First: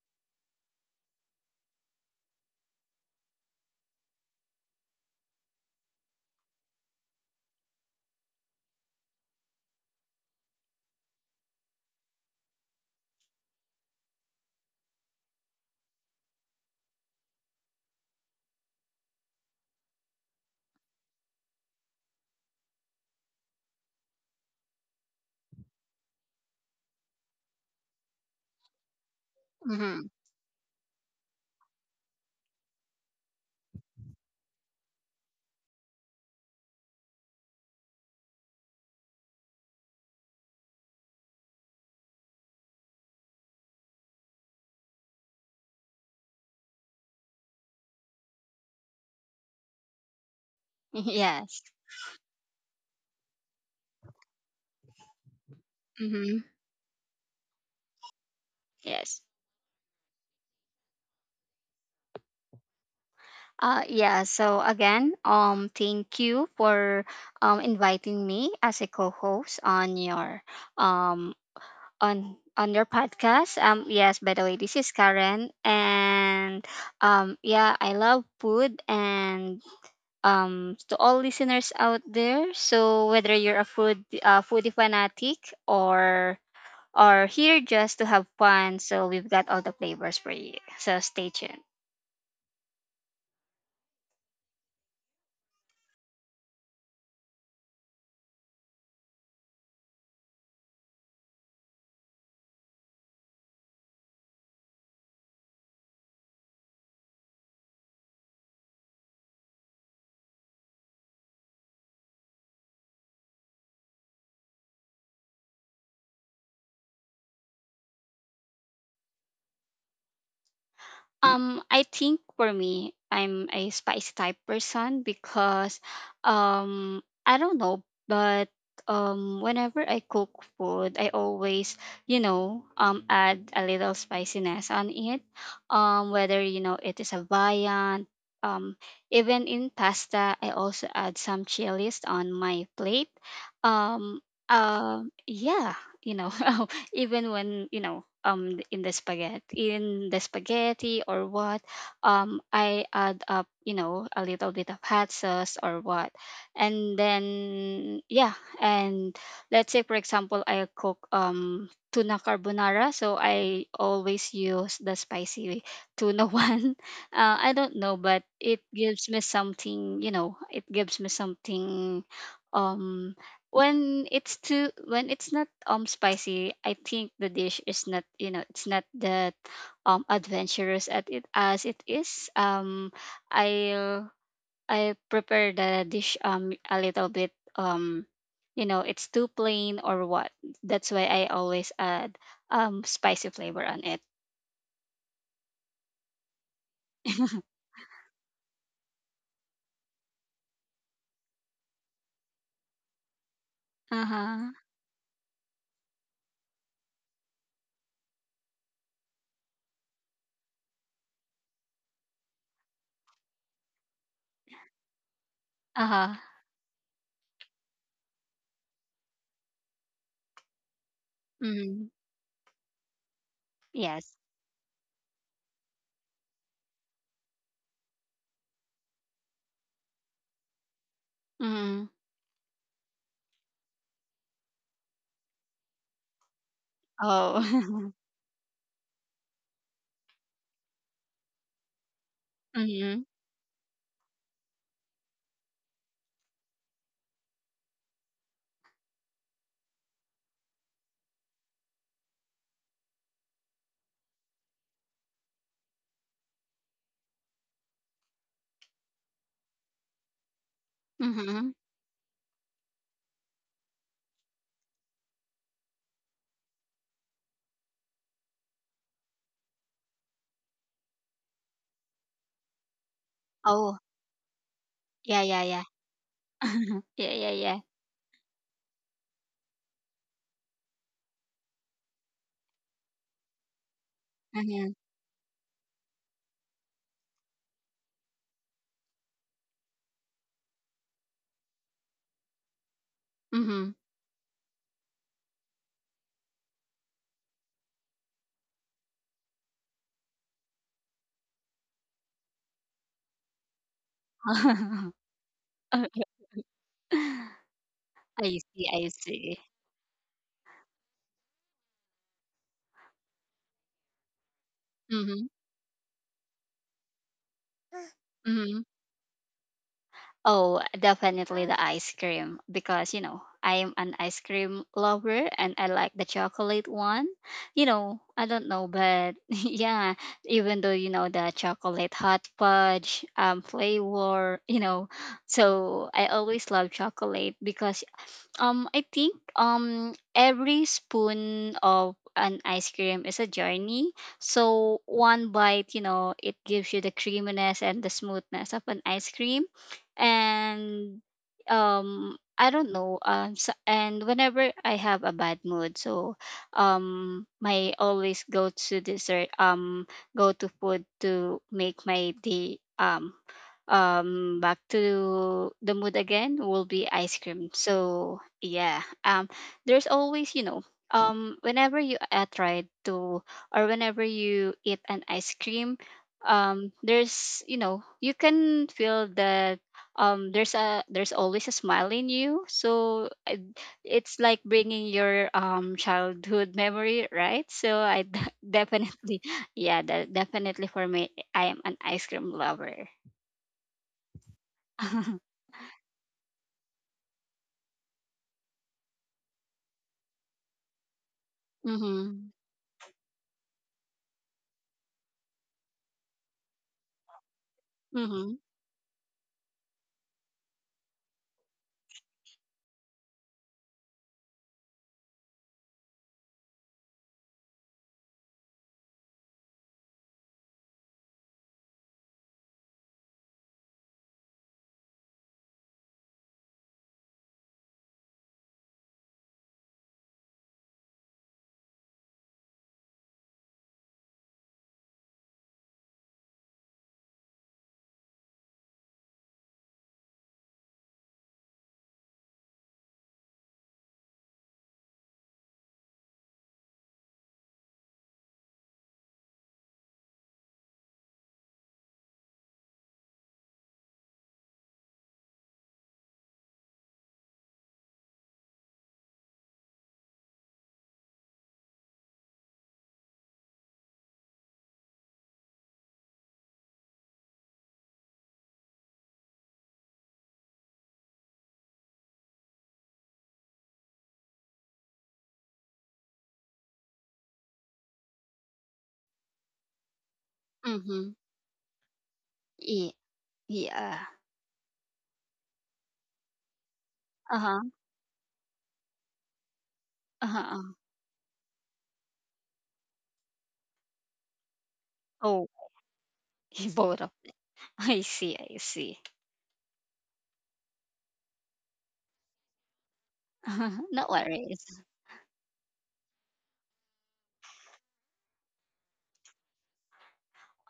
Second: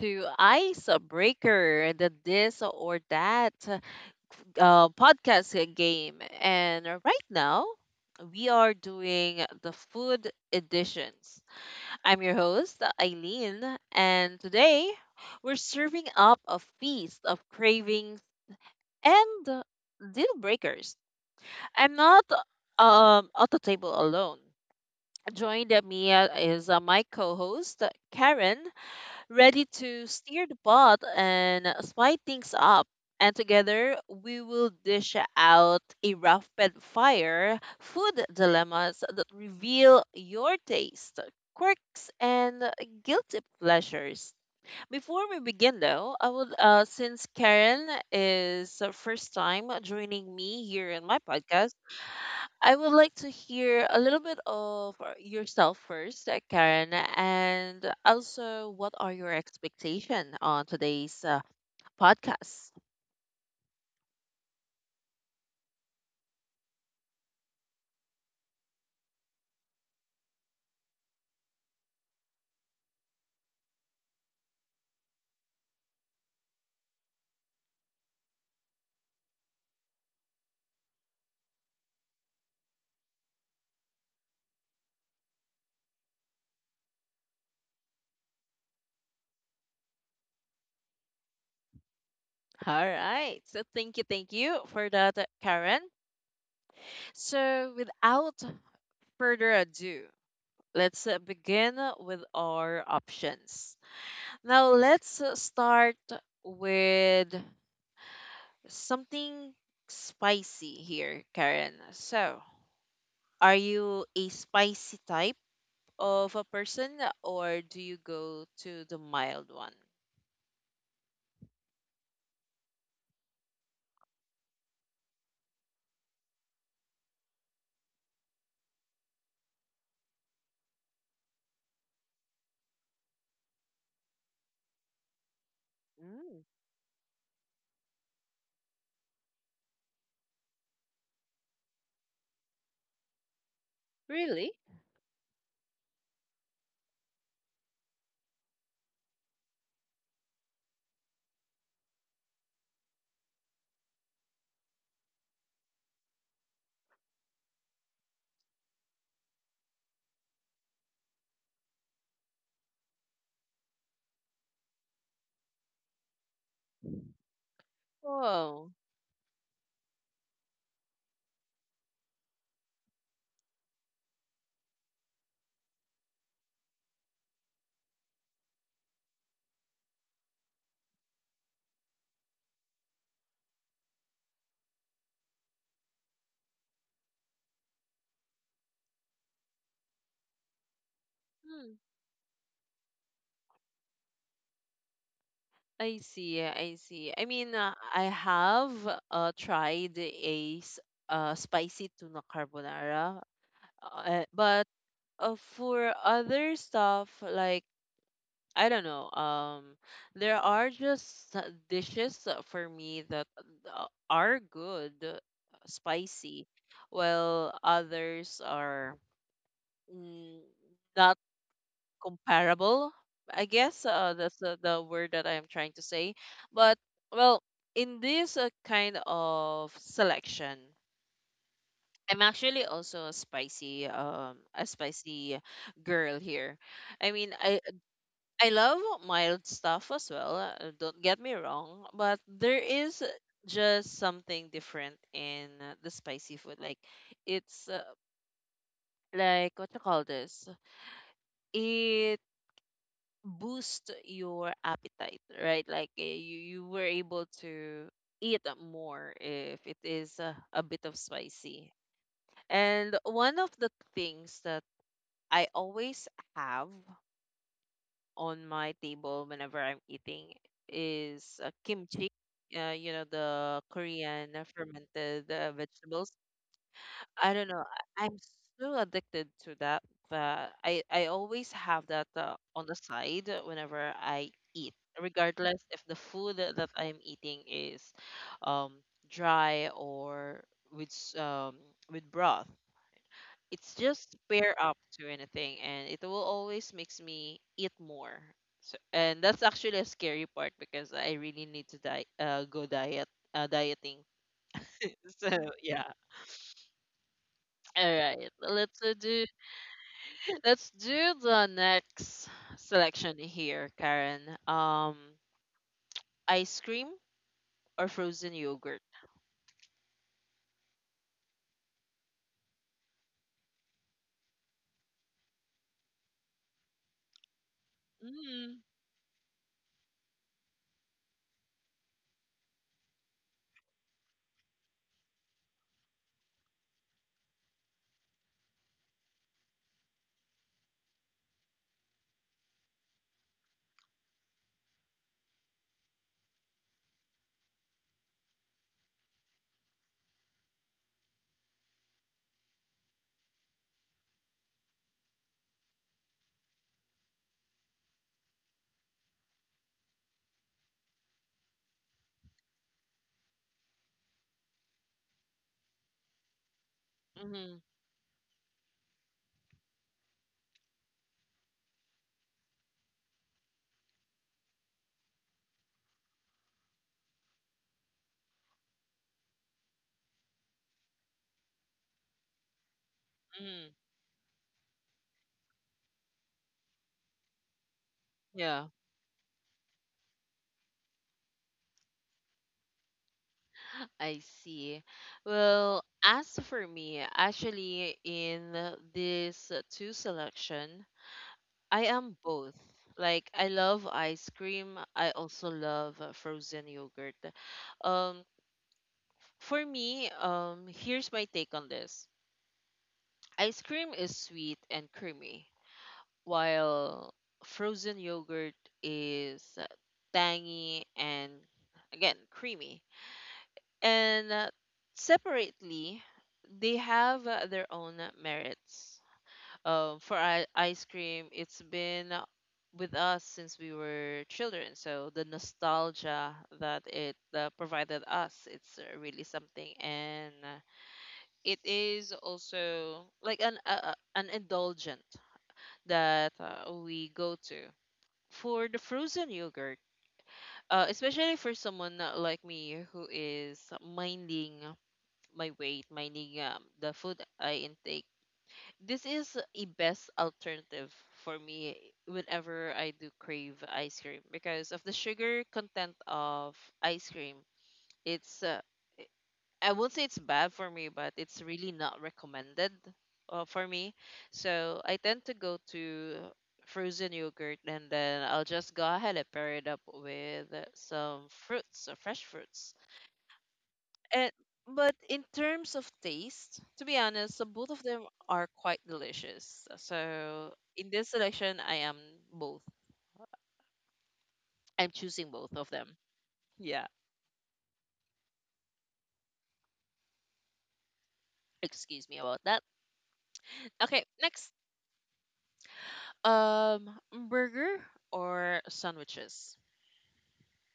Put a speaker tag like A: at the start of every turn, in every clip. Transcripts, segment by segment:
A: to Icebreaker, and the This or That podcast game. And right now, we are doing the food editions. I'm your host, Eileen, and today we're serving up a feast of cravings and deal breakers. I'm not at the table alone. Joined me is my co host, Karen ready to
B: Mm-hmm.
A: steer the pot and spice things up. And together, we will dish out a rapid fire food dilemmas that reveal your taste, quirks, and guilty pleasures. Before we begin, though, I would, since Karen is first time joining me here in my
B: Yes.
A: podcast, I would like to hear a little bit of yourself first,
B: Mm-hmm.
A: Karen, and also what are
B: Yes.
A: your expectations on today's podcast?
B: Yeah. So again, thank you for inviting me as a co-host on your um on your podcast. Yes. By the way, this is Karen, and yeah, I love food, and to all listeners out there. So whether you're a food foodie fanatic or or here just to have fun. So we've got all the flavors for you. So stay tuned.
A: All right. So thank you for that, Karen. So without further ado, let's begin with our options. Now let's start with something spicy here, Karen. So, are you a spicy type of a person or do you go to the mild one?
B: I think for me, I'm a spicy type person because I don't know, but whenever I cook food, I always, add a little spiciness on it. Whether
A: Mm.
B: you know it is a viand, um even in pasta, I also add some chilies on my plate. Um
A: Really?
B: yeah, you know, even when in the spaghetti or what, I add up, you know, a little bit of hot sauce or what, and then yeah. And let's say, for example, I cook tuna carbonara, so I always use the spicy tuna one. I don't know, but it
A: Oh,
B: gives me something. It gives me something um when it's too when it's not spicy. I think the dish is not, you know, it's not that adventurous at it as it is. Um i i prepare the dish a little bit um you know, it's too plain or what. That's why I
A: hmm.
B: always add spicy flavor on it.
A: I see. I see. I mean, I have tried a spicy tuna carbonara,
B: uh-huh
A: but for other stuff, like I don't know, there are just dishes for me that are good,
B: uh-huh
A: spicy, while others are mm, not
B: mm
A: comparable, I guess.
B: yes
A: That's the word that I am trying to say. But well, in this kind of selection,
B: mm
A: I'm actually also a spicy girl here. I mean, i
B: oh
A: i love mild stuff as well, don't get me wrong, but there is
B: Mm-hmm.
A: just something different in the spicy food. Like it's like, what you call this, it boost your appetite, right? Like you were able to eat more if it is a bit of
B: Mm-hmm.
A: spicy. And one of the things that I always have on my table whenever I'm eating is kimchi. You know, the
B: Oh,
A: Korean
B: yeah,
A: fermented
B: yeah, yeah.
A: vegetables.
B: Yeah, yeah,
A: I don't
B: yeah.
A: know. I'm so addicted to that, but I always have that on the side whenever I eat,
B: Mhm.
A: regardless if the food that I'm eating is um dry or with s- um with broth. It's
B: Mhm.
A: just pair up to anything, and it will always makes me eat more. So, and that's actually a scary part because I really need to go diet, dieting. So yeah. All right,
B: I see.
A: let's
B: I
A: do
B: see.
A: let's do the next selection here, Karen. Um,
B: Mhm.
A: ice cream or frozen
B: Mhm.
A: yogurt?
B: Oh, definitely the ice cream, because you know I'm an ice cream lover and I like the chocolate one. You know, I don't
A: Mm,
B: know, but yeah, even though, you know, the chocolate hot fudge flavor, you know, so I always love chocolate because I think every spoon of an ice cream is a journey. So one bite, you know, it gives you the creaminess and the smoothness of an ice cream, and I don't know, so, and whenever I have a bad mood, so my always go to dessert, go to food to make my day, back to the mood again, will be ice cream.
A: mm-hmm,
B: So yeah, there's always, you know, whenever you try to, or whenever you eat an ice cream, there's, you know, you can feel that there's always a smile in you.
A: mm-hmm.
B: It's like bringing your childhood memory, right? So
A: Yeah,
B: definitely. Yeah, that, definitely for me, I am an ice cream lover.
A: I see. Well, as for me, actually, in this two selection, I am
B: Mhm.
A: both. Like, I love ice cream. I also love frozen yogurt. Um,
B: Mhm.
A: for me, here's my take on this. Ice cream is sweet and creamy, while frozen yogurt is tangy and again creamy. And separately, they have their own merits. For ice cream, it's been with us since we were children, so the nostalgia that it provided us, it's really something, and it is also like an indulgent that we go to. For the frozen yogurt, especially for someone like me who is minding my weight, minding the food I intake, this is a best alternative for me whenever I do crave ice cream because of the sugar content of ice cream. It's I won't say it's bad for me, but it's really not recommended for me. So I tend to go to frozen yogurt and then I'll just go ahead and pair it up with
B: Mhm.
A: some fruits, fresh fruits.
B: Yeah. Yeah.
A: And but in terms of taste, to be honest,
B: Uh-huh.
A: both of them are quite delicious.
B: Uh-huh.
A: So
B: Uh-huh.
A: in this selection, I am both. I'm choosing
B: Oh,
A: both of them. Yeah.
B: both of. I see. I see.
A: Excuse me about that. Okay,
B: No
A: next.
B: worries.
A: Um, burger or sandwiches?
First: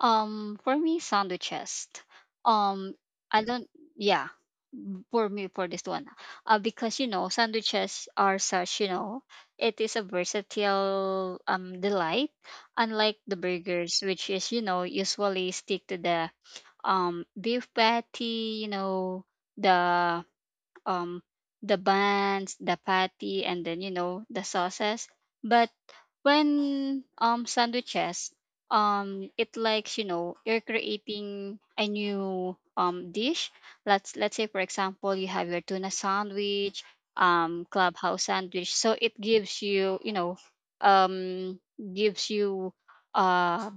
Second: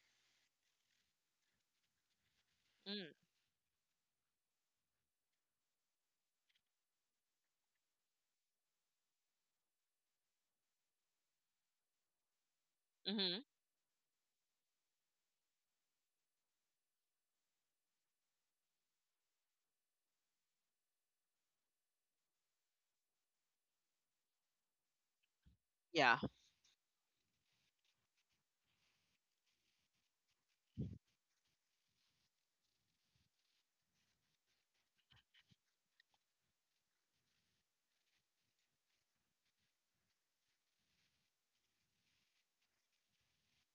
B: For me, sandwiches. Um,
A: Mm,
B: I don't. Yeah. For me, for this one, because you know, sandwiches are such. You know, it is a versatile delight, unlike the
A: mhm.
B: burgers, which is, you know, usually stick to the beef patty. You know the um the buns, the patty, and then you know the sauces. But
A: Yeah,
B: when sandwiches, it likes, you know, you're creating a new dish. Let's say, for example, you have your tuna sandwich, clubhouse sandwich. So it gives you, you know, um gives you uh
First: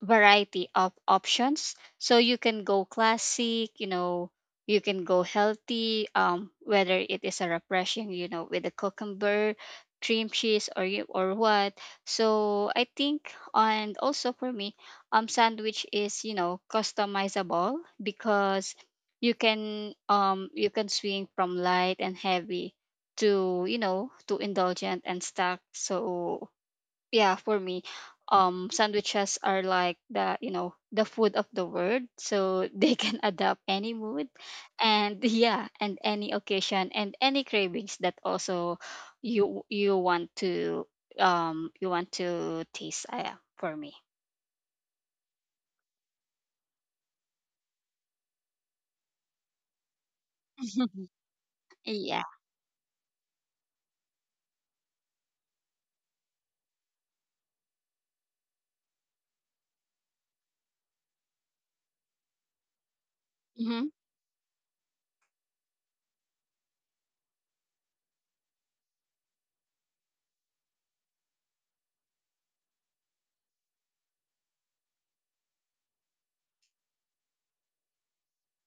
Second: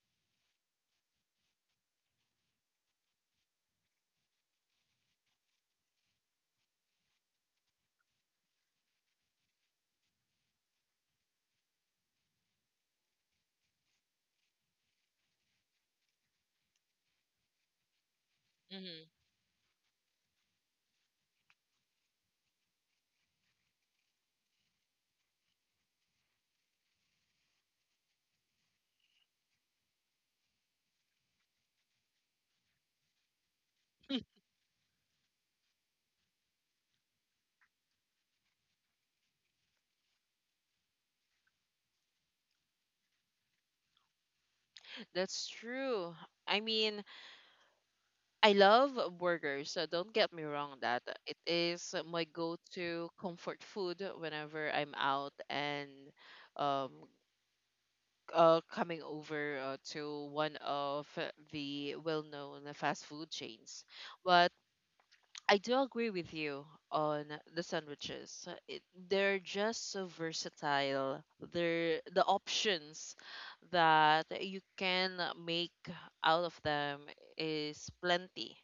B: variety of options. So you can go classic, you know, you can go healthy, whether it is a refreshing, you know, with a cucumber, cream cheese, or you or what. So I think, and also for me, sandwich is, you know, customizable, because
A: mhm.
B: you can swing from light and heavy to, you know, to indulgent and stuck. So yeah, for me, sandwiches are like the, you know, the food of the world, so they can adapt any mood, and yeah, and any occasion and any cravings that also you want to you want to taste. Yeah, for me.
A: That's true. I mean, I love burgers, so don't get me wrong on that. It is
B: Yeah.
A: my go-to comfort food whenever I'm out and um coming over to one of the well-known fast food chains.
B: Mhm.
A: But I do agree with you on the sandwiches. It, they're just so versatile. They're the options that you can make out of them is plenty.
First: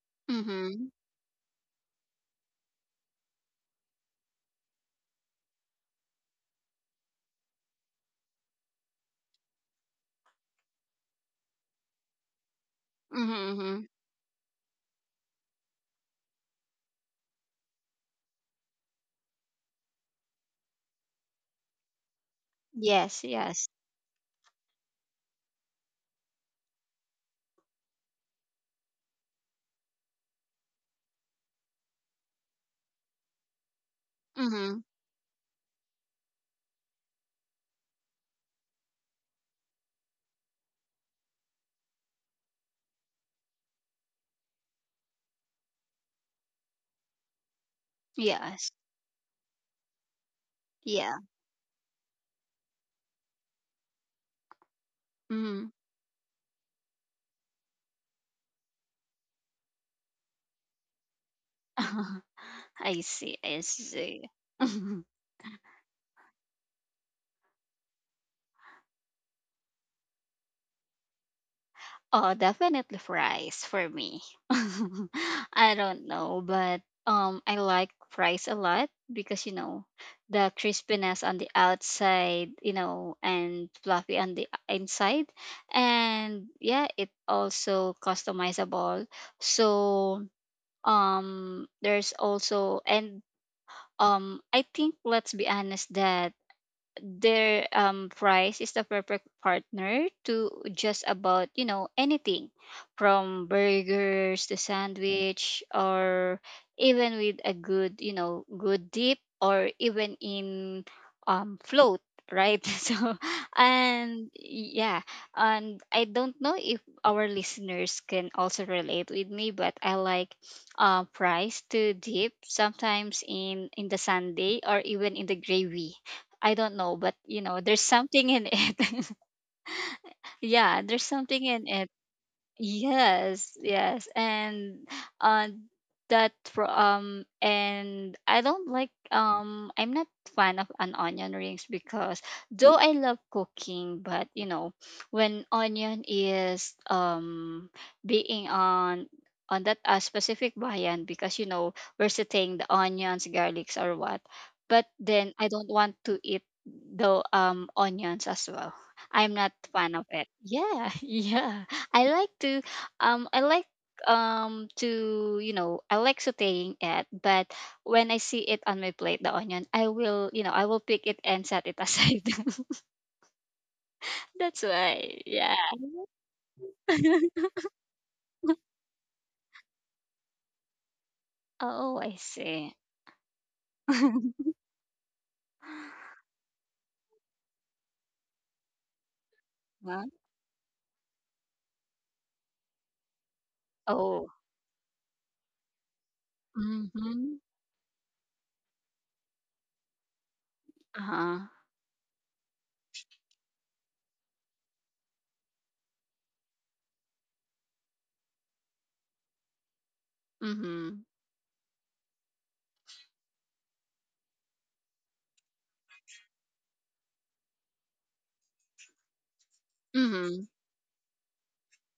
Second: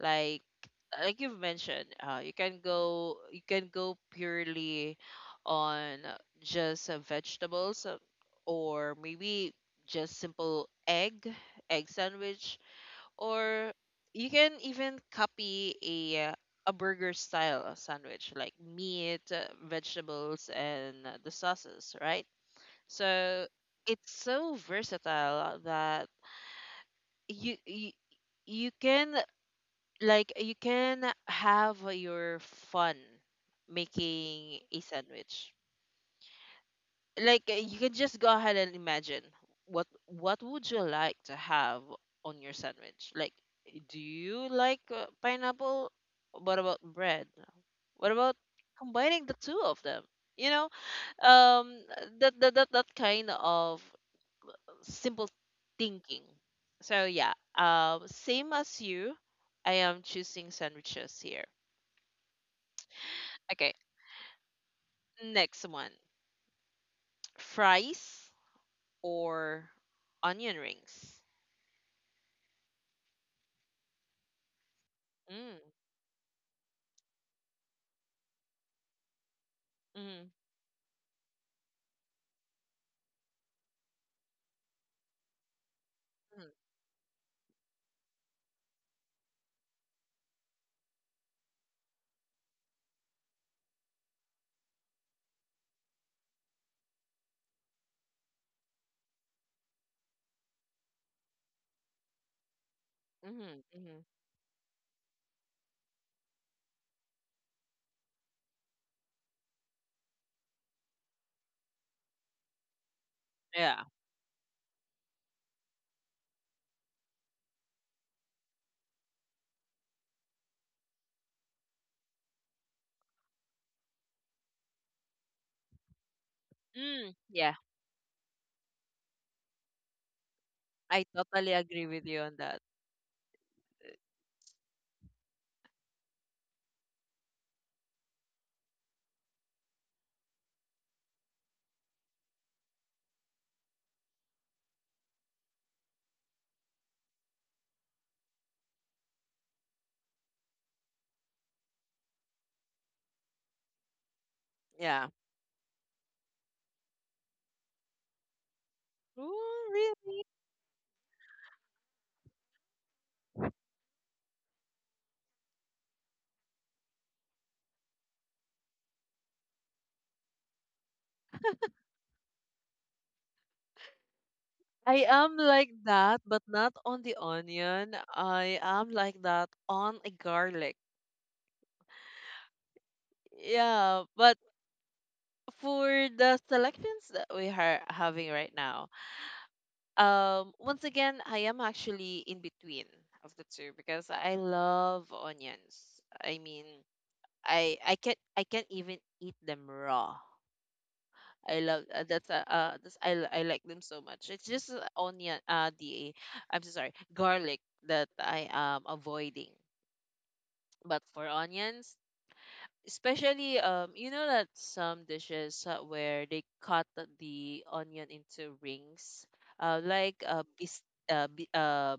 A: Like
B: Mhm.
A: like you've mentioned, you can go purely on just vegetables, or maybe just simple egg sandwich,
B: Mhm.
A: or
B: Mhm.
A: you can even copy a burger style sandwich, like meat, vegetables, and the sauces, right?
B: Yes,
A: So
B: yes.
A: it's so versatile that you you, you can, like you can have your fun making a
B: Mhm.
A: sandwich. Like you can just go ahead and imagine what would you like to have on your sandwich. Like do you like pineapple, what about bread, what about
B: Yes.
A: combining the two of them, you know,
B: Yeah.
A: um that kind of simple
B: Mhm.
A: thinking. So yeah, same as you, I am choosing sandwiches here.
B: I see, I
A: Okay,
B: see.
A: next one, fries or onion rings?
B: Oh, definitely fries for me.
A: Mm.
B: I don't know, but I like fries a lot because, you know,
A: Mhm.
B: the crispiness on the outside, you know, and fluffy on the inside. And yeah, it also customizable. So there's also and I think let's be honest that their fries is the perfect partner to just about, you know, anything from
A: Mhm. Mhm.
B: burgers to sandwich, or even with a good, you know, good dip, or even in float, right? So
A: Yeah.
B: and yeah, and I don't know if our listeners can also relate with me, but I like fries to dip sometimes in the sunday or even in the gravy. I don't know, but
A: Mm,
B: you
A: yeah,
B: know, there's something in it. Yeah,
A: I
B: there's something
A: totally
B: in
A: agree
B: it.
A: with you on that.
B: Yes, yes, and uh, that for and I don't like, I'm not fan of an onion rings, because though I love cooking, but you know, when onion is being on that specific bayan, because you know we're sitting the onions, garlics, or what, but
A: Yeah.
B: then I don't want to eat the onions as well. I'm not
A: Oh,
B: fan of
A: really?
B: it. Yeah. Yeah. I like to I like to, you know, I like sautéing it, but when I see it on my plate, the onion, I will, you know, I will pick it and set it aside. That's
A: I
B: why,
A: am
B: yeah.
A: like that, but not on the onion. I am like that on a garlic.
B: Oh, I see.
A: Yeah, but for the selections that we are having right now,
B: Huh?
A: once again, I am actually in between of the two because
B: Oh.
A: I love onions. I mean,
B: Mm-hmm.
A: I can't even eat them raw.
B: Uh-huh.
A: I love that's, I like them so much. It's just onion, the I'm so sorry, garlic that I am avoiding. But
B: Mm-hmm.
A: for onions, especially you know, that some dishes where they cut the onion into rings, uh like uh
B: Mm-hmm.
A: bis uh, bi- uh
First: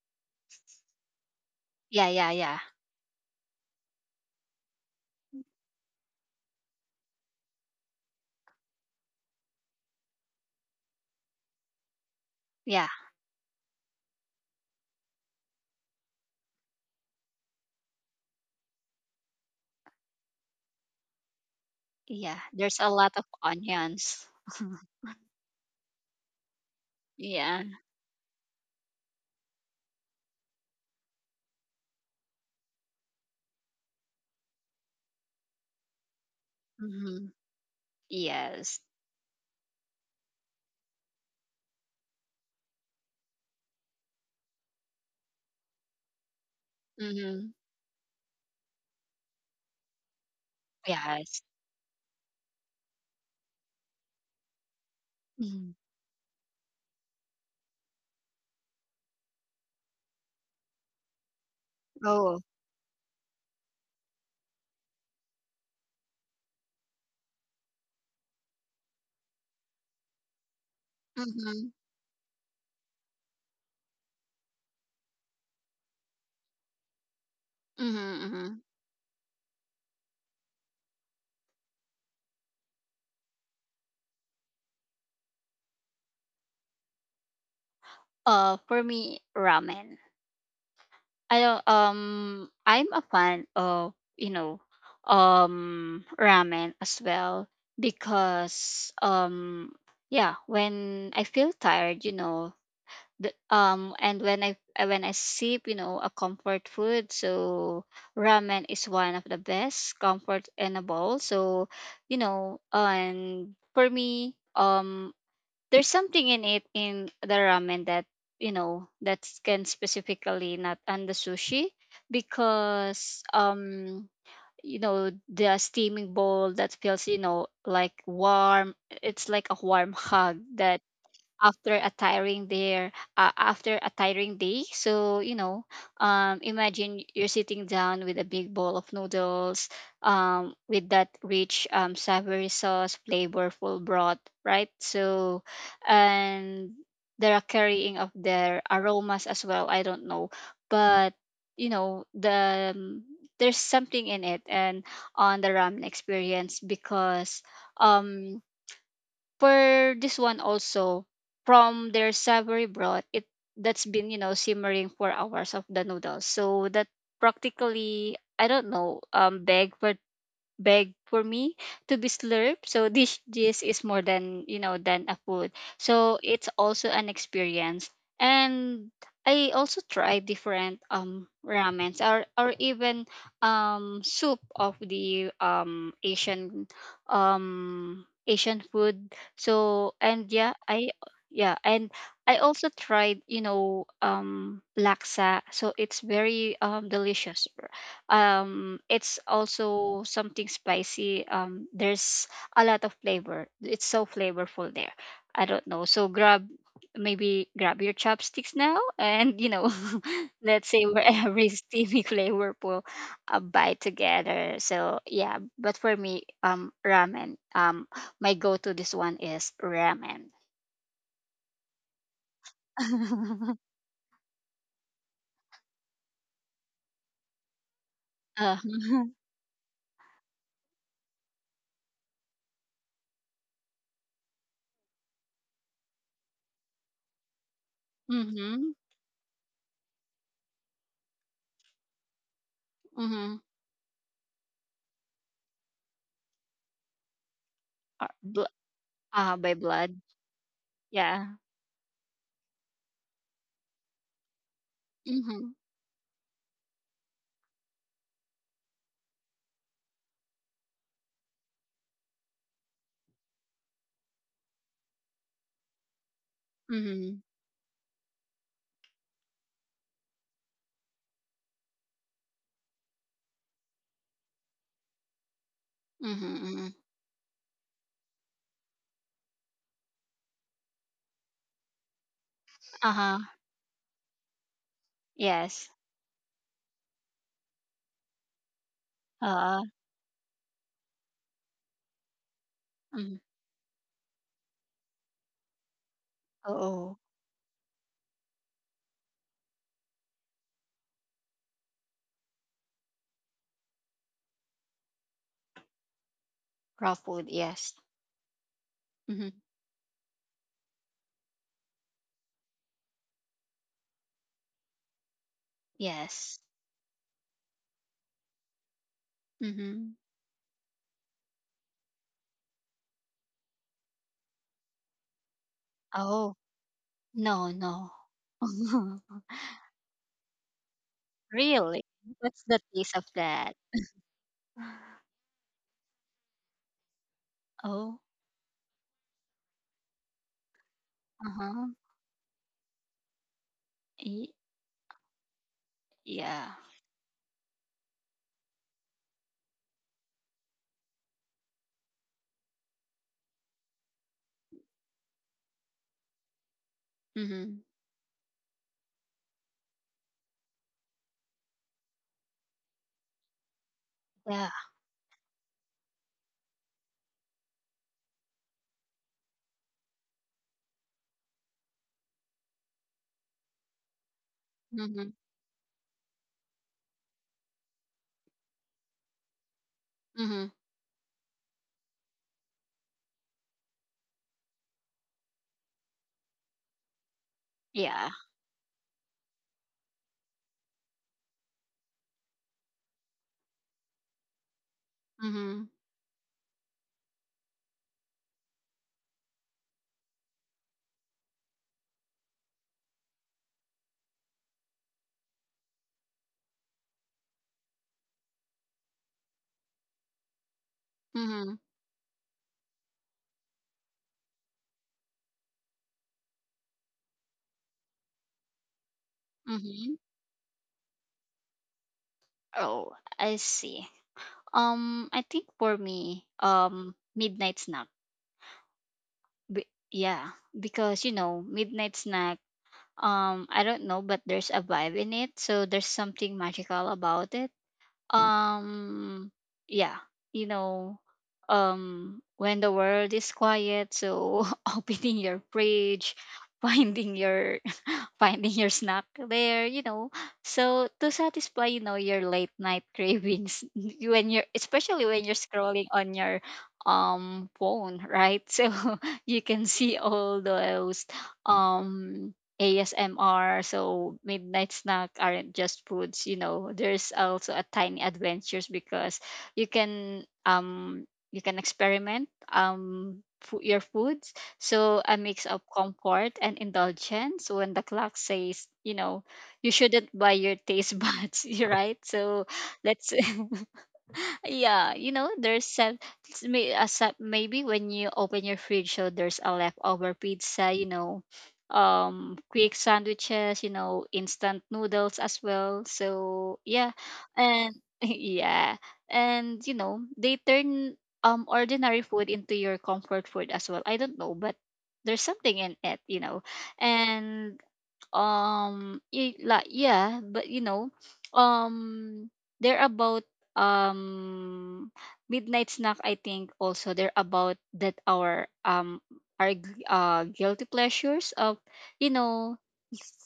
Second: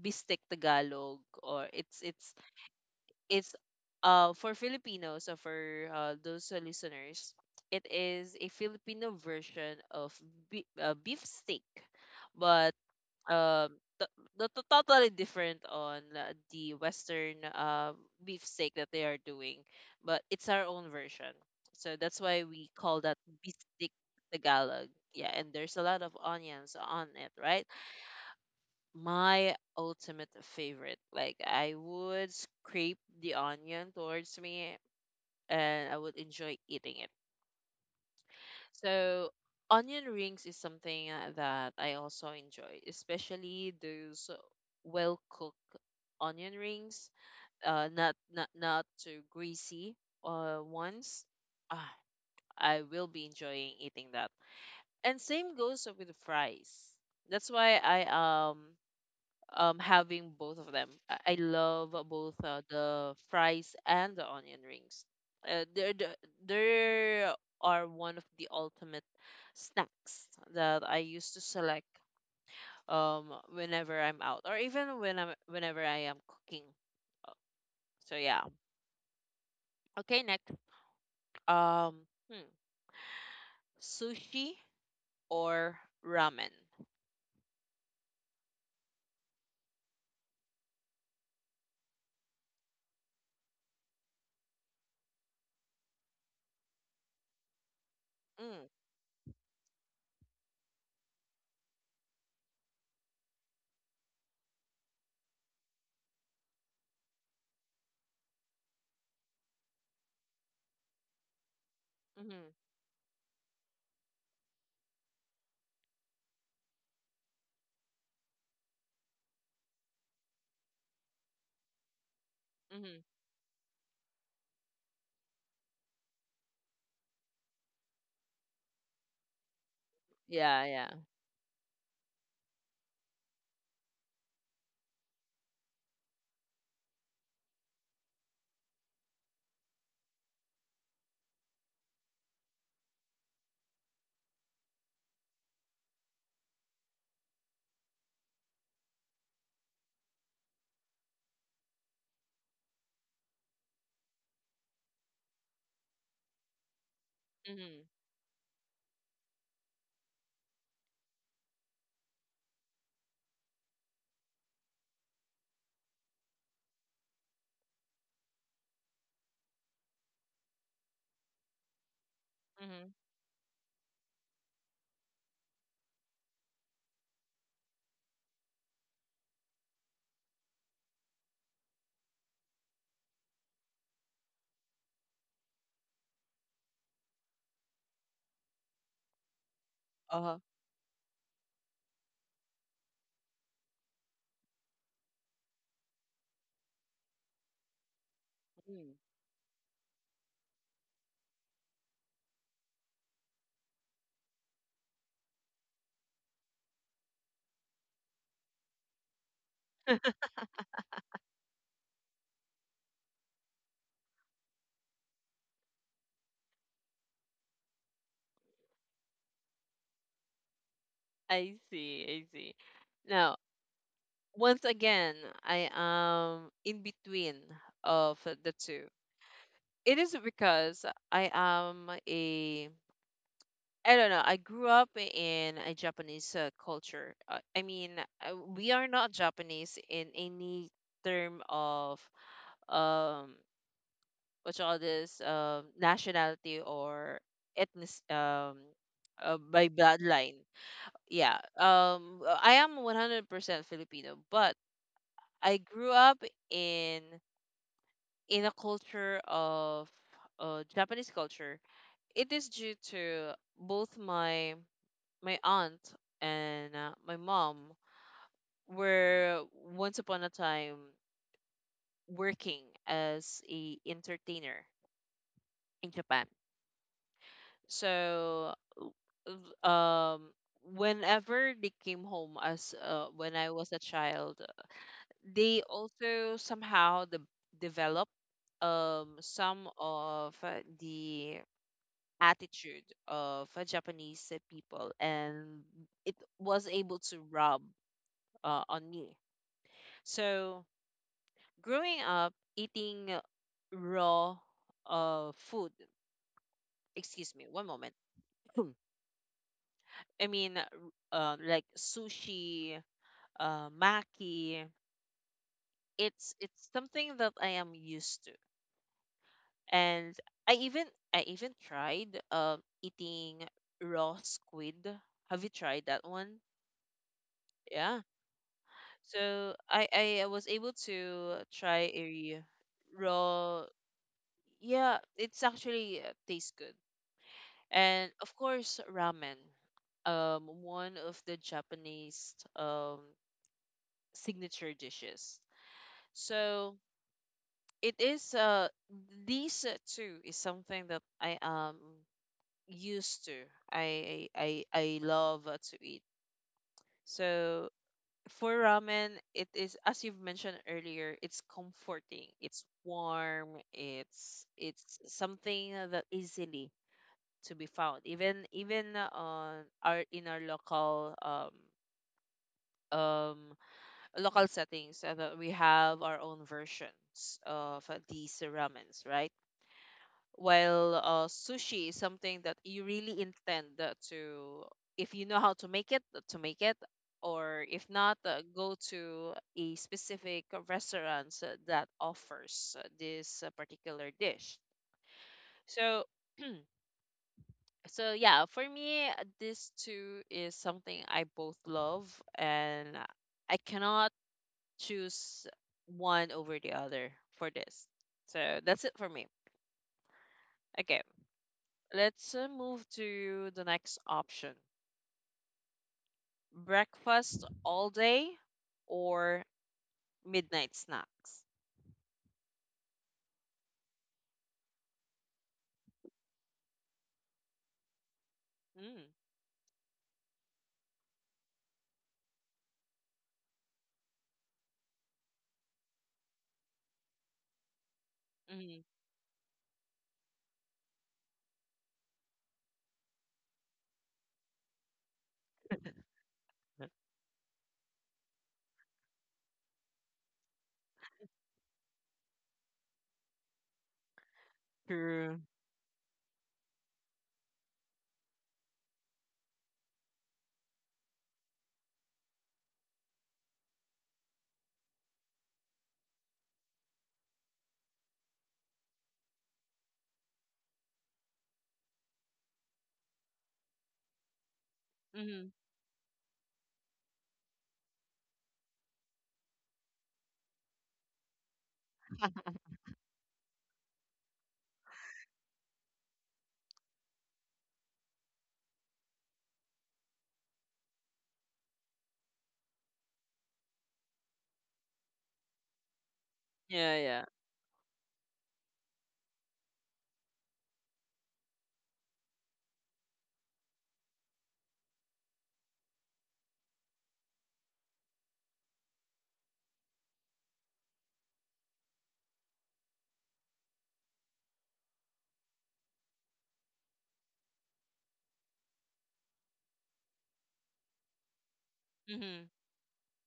A: bistek Tagalog, or
B: Yeah, yeah, yeah.
A: it's for Filipinos or for those who listeners, it is a Filipino version of beef steak, but
B: Yeah.
A: um t- the totally different on the Western beef steak that they are doing, but it's our own version. So that's
B: Yeah.
A: why we
B: There's a
A: call
B: lot
A: that
B: of
A: beef steak
B: onions.
A: Tagalog. Yeah, and there's a lot of onions on it,
B: Yeah.
A: right? My ultimate favorite. Like I would scrape the onion towards me and I would enjoy eating it.
B: Mm-hmm. Yes.
A: So onion rings is something that I also enjoy, especially those well cooked onion rings,
B: Mm-hmm.
A: not too greasy ones.
B: Yes.
A: Ah, I will be enjoying eating that. And same
B: Mm-hmm.
A: goes with the fries. That's why I um having both of them. I love both
B: Oh.
A: the fries and the onion rings. They're the, they are one of the ultimate snacks that I used to
B: Mhm.
A: select whenever I'm out, or even whenever I am cooking. So
B: Mhm.
A: yeah.
B: Mhm.
A: Okay, next, um hmm, sushi or ramen.
B: For me, ramen. I don't. I'm a fan of, you know, ramen as well,
A: Mm,
B: because yeah, when I feel tired, you know, the, and when I sip, you know, a comfort food, so ramen is one of the best comfort in a bowl. So, you
A: mm-hmm,
B: know, and for me, there's something in it in the ramen that, you know, that can specifically not on the sushi,
A: mm-hmm.
B: because you know the steaming bowl that feels, you know, like warm, it's like a warm hug
A: Yeah,
B: that,
A: yeah.
B: after a tiring day after a tiring day, so you know, imagine you're sitting down with a big bowl of noodles with that rich savory sauce, flavorful broth, right? So and they're carrying of their aromas as well, I don't know, but you know the there's something in it and on the ramen experience, because
A: Mm-hmm,
B: um for this one also, from their savory broth, it that's been, you know, simmering for hours of the noodles, so that practically, I don't know, beg for beg for me to be slurped.
A: mm-hmm.
B: So this is more than, you know, than a food. So it's also an experience. And I also try different ramens, or even soup of the Asian Asian food. So and
A: Uh-huh.
B: yeah, I yeah and I also tried, you know, laksa. So it's very delicious,
A: Mm.
B: it's also something spicy, there's a lot of flavor, it's so flavorful there, I don't know, so grab, maybe grab your chopsticks now, and you know, let's say we're every steamy flavorful a bite together. So yeah, but for me, ramen, my go-to, this one is ramen.
A: I see, I see. Now, once again, I am in between of
B: uh,
A: the two. It is because I am a I don't know. I grew up in a Japanese culture. I mean,
B: mm-hmm,
A: we are not Japanese in any term of um
B: Mm-hmm.
A: what you call this, nationality or ethnic,
B: Uh, bl- by
A: by
B: blood.
A: bloodline.
B: Yeah.
A: Yeah. I am 100% Filipino, but
B: Mm-hmm,
A: I grew up in in a culture of Japanese culture. It is due to both my my aunt and my
B: mm-hmm.
A: mom were once upon a time working as a entertainer in Japan.
B: Mhm, mhm.
A: So uh, um whenever they came home as
B: Uh-huh.
A: when I was a child, they
B: Yes.
A: also somehow the develop
B: Uh,
A: some of the attitude
B: mm.
A: of Japanese people, and it was
B: Oo.
A: able to rub on me. So growing up eating raw food,
B: Raw food,
A: excuse me, one
B: yes.
A: moment.
B: Mhm.
A: I mean, like sushi, maki.
B: Yes.
A: It's something that I am used to,
B: Mhm.
A: and I even I even tried eating raw squid. Have you tried that
B: Oh,
A: one?
B: no, no.
A: Yeah. So I was able to
B: Really?
A: try a
B: What's the taste of that?
A: raw. Yeah, it's actually tastes good.
B: Oh,
A: And of course, ramen. One of the
B: uh-huh.
A: Japanese
B: Y-
A: signature dishes.
B: yeah.
A: So it is these two is something that I am used to. I love to eat.
B: Mhm.
A: So for ramen, it is as you've mentioned earlier, it's comforting, it's warm,
B: Yeah.
A: it's something that easily to be found. Even on our in our local um local settings
B: Mhm.
A: that we have our own versions of these ramens, right?
B: Mhm.
A: While sushi is something that you really intend to, if you know how to make it, or if
B: Yeah.
A: not, go to a specific restaurant that offers this particular dish.
B: Mhm.
A: So so yeah, for me, this too is something I both love, and I cannot choose one over the other for this. So that's it for me. Okay,
B: Mhm.
A: let's move to the next option: breakfast all day or
B: Mhm.
A: midnight snacks.
B: Oh, I see. I think for me, midnight snack.
A: Mm,
B: Yeah, because you know, midnight snack, I don't know, but there's a vibe in it, so there's something magical about it.
A: mm,
B: um yeah you know, when the world is quiet, so opening your fridge, finding your finding your snack there, you know. So to satisfy, you know, your late night cravings when you're, especially when
A: true.
B: you're scrolling on your phone, right? So you can see all those um ASMR, so midnight snack aren't just foods, you know. There's also a tiny adventures, because you can um you can experiment, your food. So a mix
A: Mm,
B: of comfort and indulgence when the clock says, you know, you shouldn't buy your taste buds, right? So let's yeah, you know, there's some s- may- some- maybe when you open your fridge, so there's a leftover pizza, you know, quick sandwiches, you know, instant noodles as well. So yeah,
A: yeah, yeah.
B: and yeah, and you know, they turn ordinary food into your comfort food as well. I don't know, but there's something in it, you know, and y- like yeah but you know um they're about um midnight snack, I think. Also, they're about that our guilty pleasures of, you
A: Mm,
B: know,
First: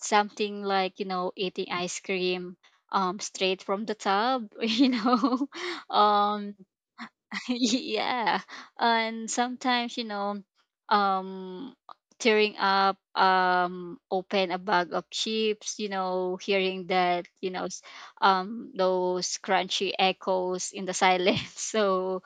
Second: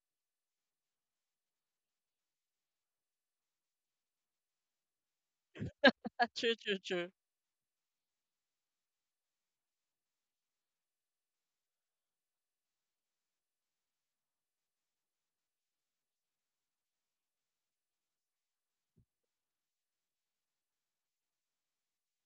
B: something like, you know, eating ice cream straight from the tub. You know.
A: true,
B: um
A: true, true.
B: yeah. And sometimes, you know, um tearing up, open a bag of chips, you know, hearing that, you know, those crunchy echoes in the silence. So,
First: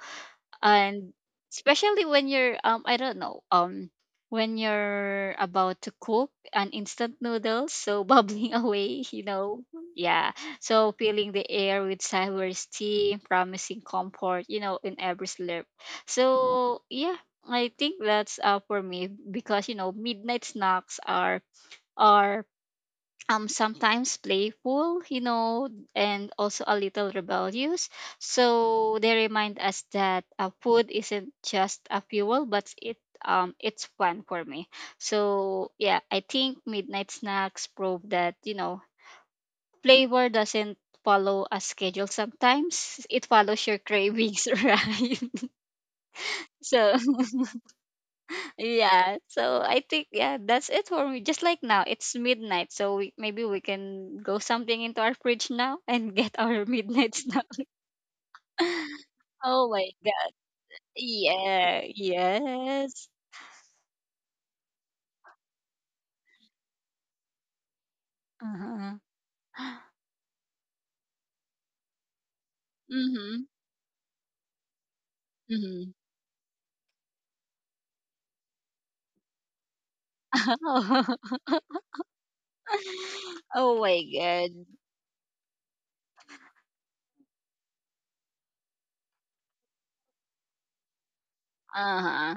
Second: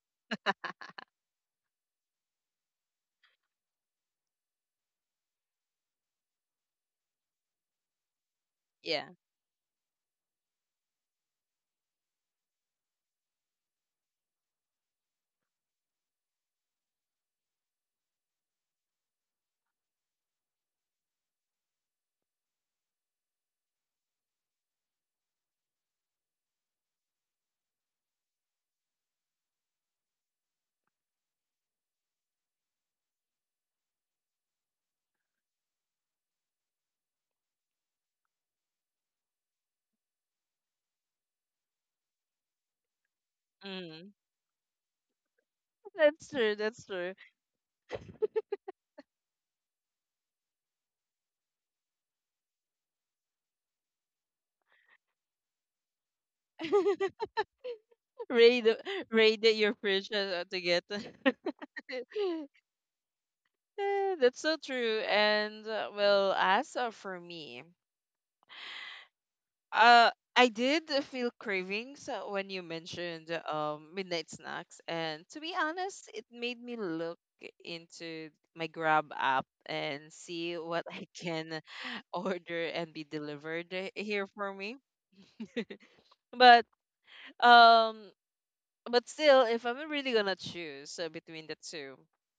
B: and especially when you're I don't know, when you're about to cook an instant noodles, so bubbling away,
A: Yeah.
B: you know. Yeah. So filling the air with sour steam, promising comfort, you know, in every slurp. So yeah, I think that's for me, because you know midnight snacks are are sometimes playful, you know, and also a little rebellious. So they remind us that food isn't just a fuel, but it it's fun for me. So yeah, I think midnight snacks prove that, you know, flavor doesn't follow a schedule. Sometimes it follows your
A: Mm.
B: cravings, right?
A: That's true. That's
B: So
A: true.
B: yeah, so I think, yeah, that's it for me. Just like now, it's midnight, so we, maybe we can go something into our fridge now and get our midnight snack.
A: Raid, raid
B: Oh
A: your
B: my
A: fridge
B: god!
A: to get.
B: Yeah, yes.
A: Eh, that's so true. And well, as for me,
B: Uh-huh.
A: Uh, I did feel cravings when you mentioned
B: Mhm.
A: midnight snacks, and to be
B: Mhm.
A: honest, it made me look into my Grab app and see what I can order and be delivered
B: Oh my
A: here for
B: god.
A: me. But um, but still, if I'm really gonna choose between the two,
B: Uh huh.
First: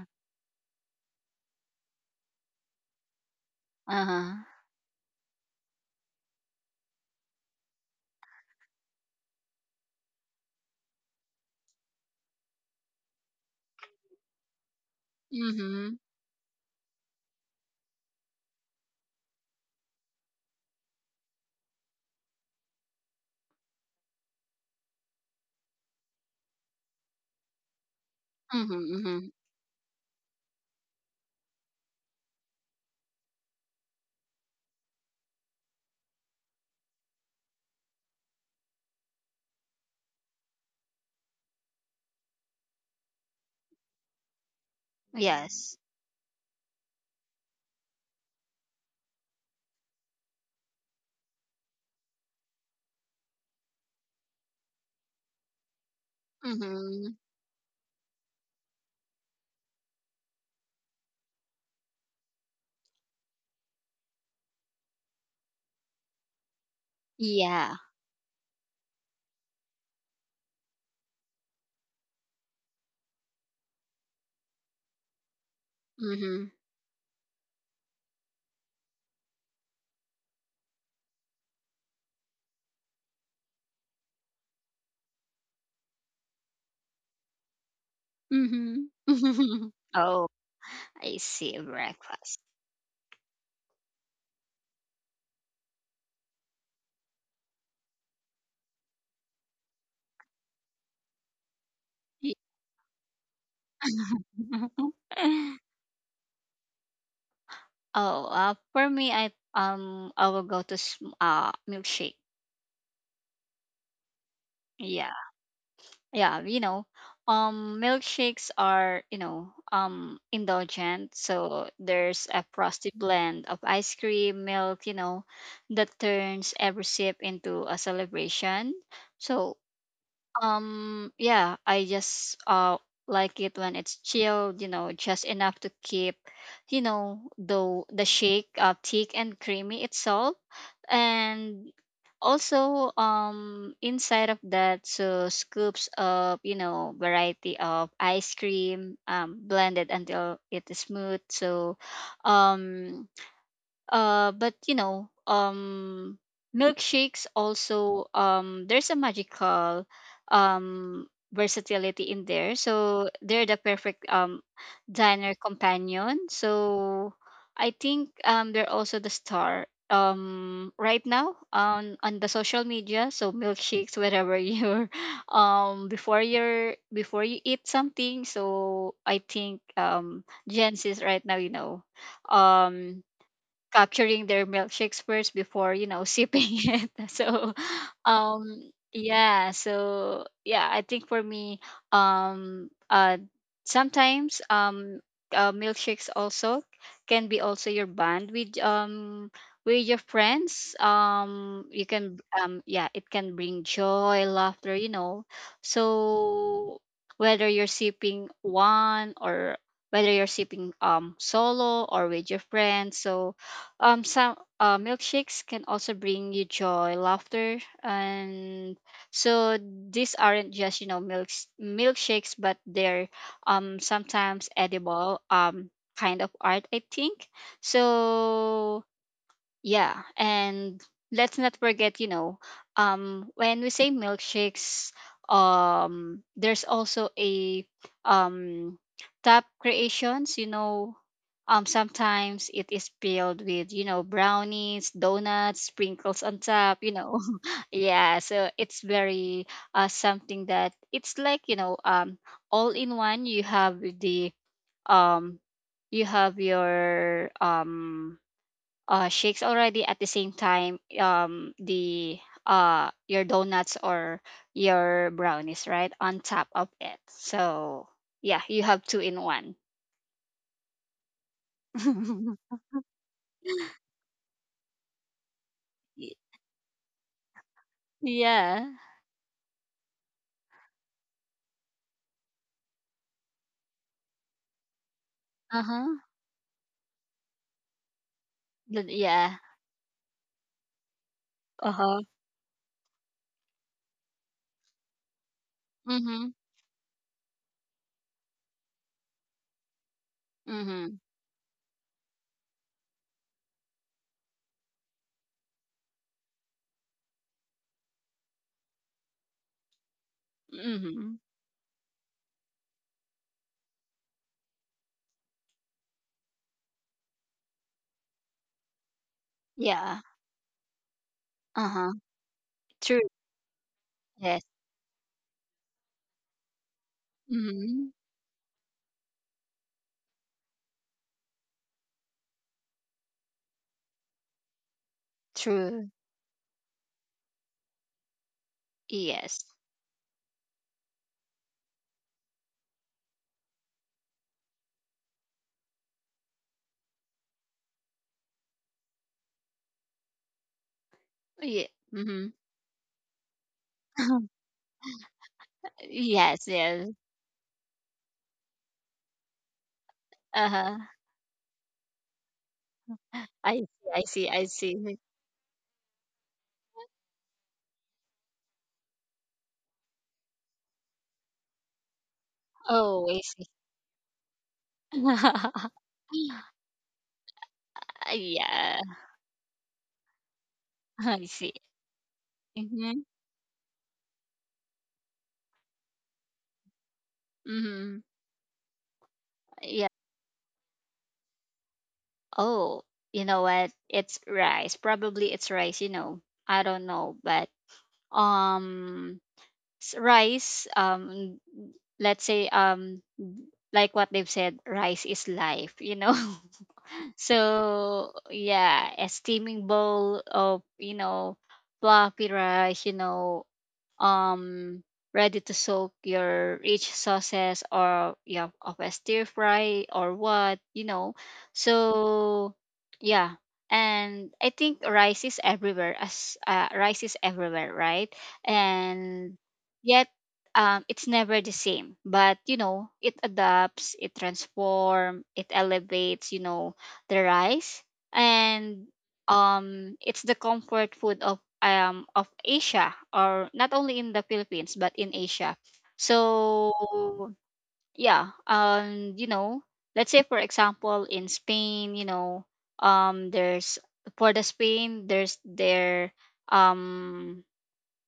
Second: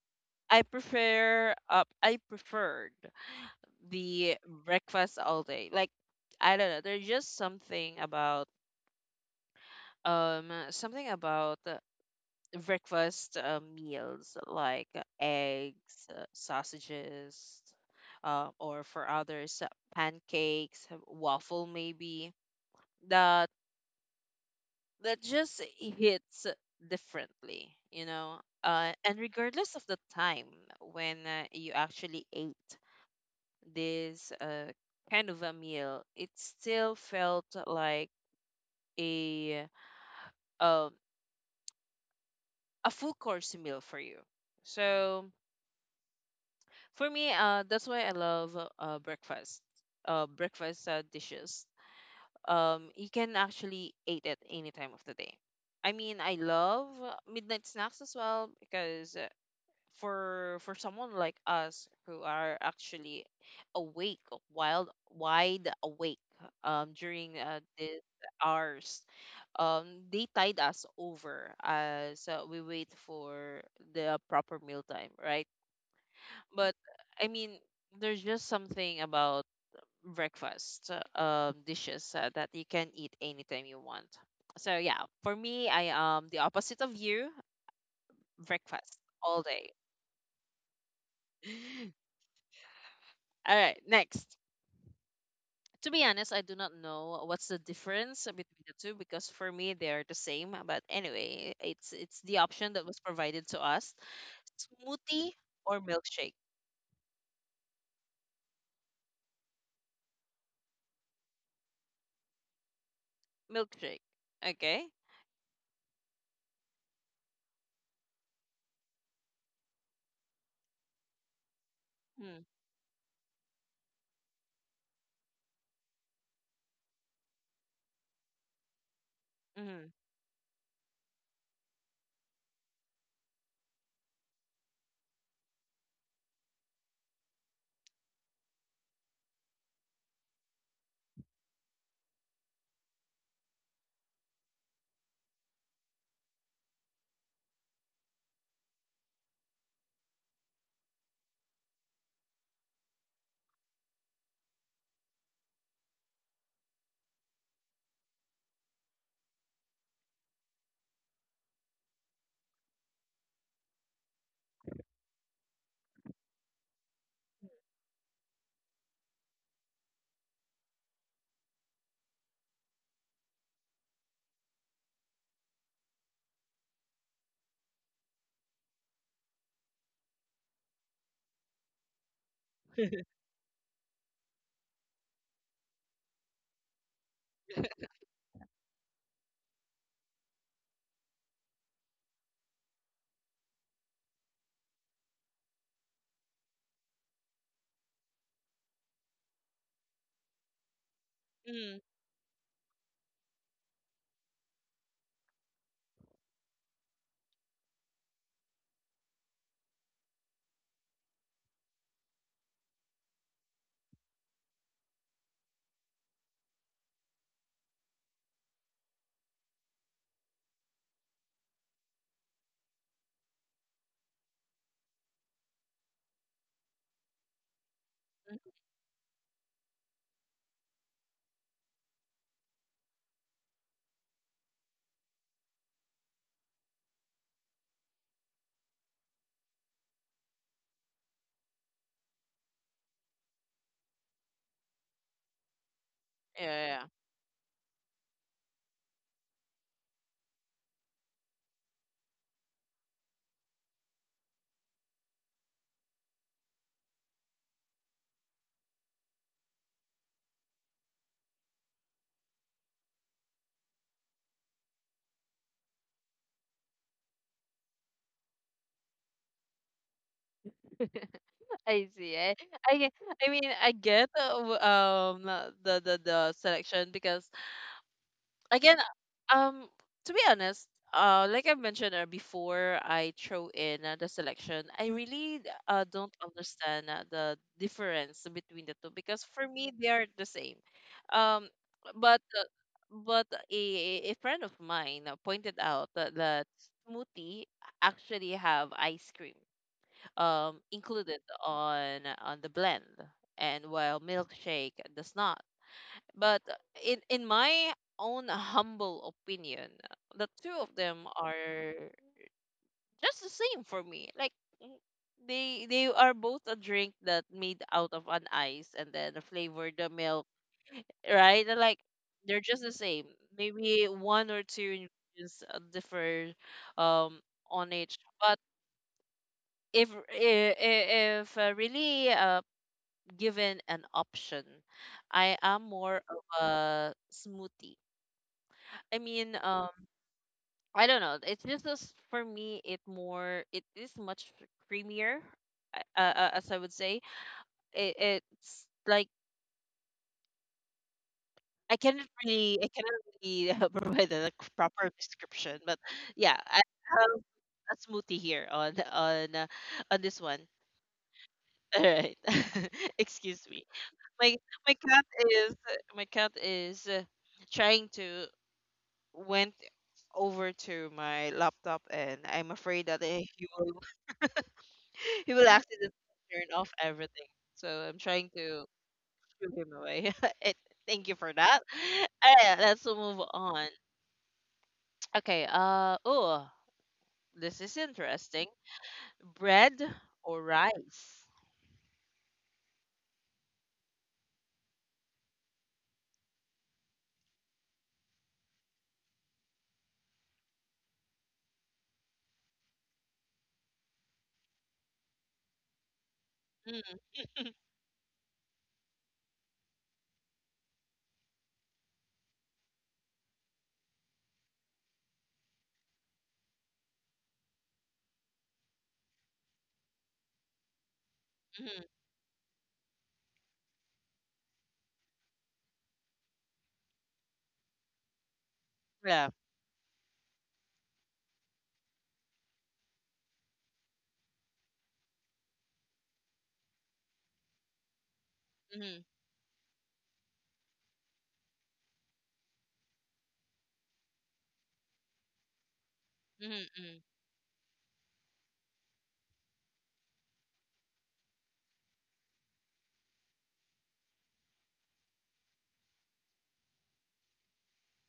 A: I preferred
B: Uh huh.
A: the breakfast all day. Like, I don't know, there's just something about breakfast meals like
B: Mhm.
A: eggs, sausages, or for others, pancakes, waffle maybe, that that just hits differently, you know,
B: Mhm.
A: and
B: Mhm.
A: regardless of the time when you actually ate this kind of a meal, it still felt like a um a full course meal for you. So
B: Yes.
A: for me, that's why I love breakfast dishes. You can actually eat at any time of the day. I mean, I love
B: Mhm.
A: midnight snacks as well, because for someone like us who are actually awake, wide awake, during
B: Yeah.
A: these hours, um, they tide us over as we wait for the proper meal time, right?
B: Mhm.
A: But I mean, there's just something about breakfast dishes that you can eat anytime you want. So yeah, for me, I am the opposite of you.
B: Mhm.
A: Breakfast all day.
B: Oh. I see breakfast.
A: All right, next. To be honest, I do not know what's the difference between the two, because for me they are the same. But anyway, it's
B: Y-
A: the option that was provided to us: smoothie or milkshake.
B: oh, for me, I I will go to milkshake.
A: Milkshake. Okay.
B: Yeah, yeah, you know, milkshakes are, you know, indulgent. So there's a
A: Hmm,
B: frosty blend of ice cream, milk, you know, that turns every sip into a celebration. So,
A: mm-hmm.
B: Yeah, I just like it when it's chilled, you know, just enough to keep, you know, the shake thick and creamy itself. And also inside of that, so scoops of, you know, variety of ice cream blended until it is smooth. So um but you know, milkshakes also, there's a magical um versatility in there. So they're the perfect diner companion. So I think they're also the star right now on the social media. So milkshakes wherever you're before you eat something. So I think Gen Z's right now, you know, um capturing their milkshakes first before, you know, sipping it. So yeah, so yeah, I think for me, um uh sometimes, milkshakes also can be also your bond with your friends.
A: Mm-hmm.
B: You can yeah, it can bring joy, laughter, you know. So whether you're sipping one, or whether you're sipping solo or with your friends. So some milkshakes can also bring you joy, laughter, and so these aren't just, you know, milkshakes, but they're sometimes edible kind of art, I think.
A: Mm-hmm.
B: So yeah, and let's not forget, you know, when we say milkshakes, there's also a um top creations. You know, sometimes it is filled with, you know, brownies, donuts, sprinkles on
A: Yeah, yeah,
B: top.
A: yeah.
B: You know, yeah. So it's very something that it's like, you know, all in one. You have the um you have your shakes already. At the same time, the your donuts or your brownies, right, on top of it. So yeah, you have two in one.
A: I see. I, I get- I mean, I get the the
B: Y-
A: the selection because
B: yeah.
A: again, um to be honest, like I mentioned before I throw in the selection, I really
B: Uh huh.
A: don't understand the difference between the two, because
B: Yeah.
A: for me they are the same. um
B: Uh huh.
A: but uh, but a friend of mine pointed out that,
B: Mhm.
A: that smoothie actually have ice cream,
B: Mhm.
A: included on the blend, and while milkshake does not. But in my own humble opinion, the two of them
B: Mhm.
A: are just the same for me. Like, mm, they are both a drink that made out of an ice and then flavor the
B: Yeah.
A: milk, right? They're
B: Uh
A: Like
B: huh.
A: they're just the
B: True.
A: same. Maybe one or
B: Yes.
A: two ingredients differ um on
B: Mhm.
A: each, but if if, if really given an option, I am
B: True.
A: more of a smoothie. I mean,
B: Yes.
A: I don't know. It's just as- for me, it more it is much creamier, as I would say. It, it's like
B: Yeah. Mhm.
A: I cannot really provide a like, proper description, but yeah,
B: Yes.
A: I
B: Yes.
A: have a smoothie here on this one.
B: Uh huh.
A: All right, excuse
B: I
A: me.
B: see. I see.
A: My
B: I
A: my
B: see.
A: cat is my cat is trying to went over to my laptop, and I'm afraid that,
B: Oh, I
A: eh,
B: see.
A: he will he will accidentally
B: Yeah,
A: turn off everything. So I'm trying to shoo him away. Eh, thank you
B: I
A: for
B: see.
A: that. Alright, let's
B: Mhm.
A: move on. Okay, uh, oh, this is
B: Mhm.
A: interesting. Bread
B: Yeah.
A: or rice?
B: Oh, you know what? It's rice. Probably it's rice, you know. I don't know, but um rice, let's say, like what they've said, rice is life, you know.
A: Mm,
B: So, yeah, a steaming bowl of, you know, fluffy rice, you know, um ready to soak your rich sauces, or yeah, of a stir fry or what, you know.
A: mm-hmm.
B: So yeah, and I think rice is everywhere. As Rice is everywhere, right?
A: Yeah.
B: And yet, it's never the same, but you know, it adapts, it transforms, it elevates, you know, the rice. And
A: Mm-hmm.
B: it's the comfort food of Asia, or not only in the Philippines but in Asia.
A: Mm-hmm. Mm.
B: So yeah, and you know, let's say for example in Spain, you know, there's for the Spain there's their um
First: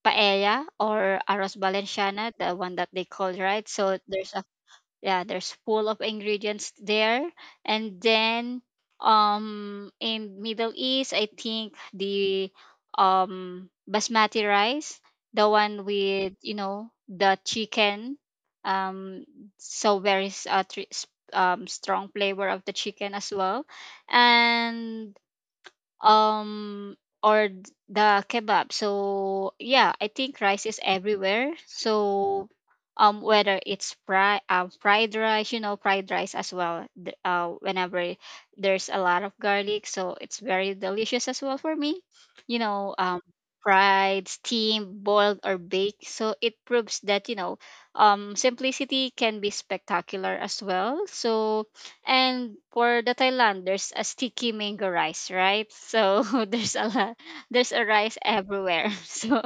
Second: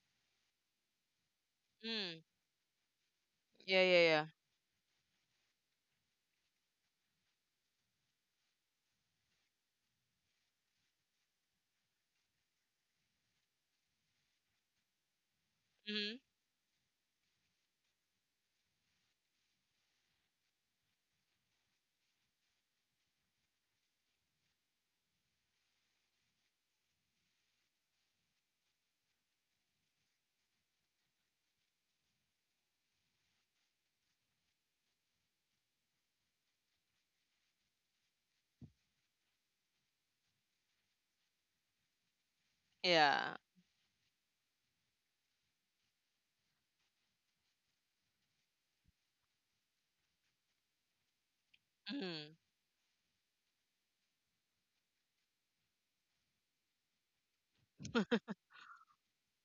B: paella or arroz
A: Mm.
B: valenciana, the one that they call, right.
A: Yeah,
B: So
A: yeah, yeah.
B: there's, yeah, there's full of ingredients there. And then, in Middle East, I think the basmati rice, the one
A: Mm-hmm.
B: with, you know, the chicken. um so very strong flavor of the chicken as well. And um or the kebab. So yeah, I think rice is everywhere. So whether it's fry fried rice, you know, fried rice as well th- whenever there's a lot of garlic, so it's very delicious as well for me, you know.
A: Yeah.
B: Fried, steamed, boiled, or baked, so it proves that, you know, simplicity can be spectacular as well. So,
A: Mm-hmm.
B: and for the Thailand, there's a sticky mango rice, right? So there's a lot, there's a rice everywhere. So,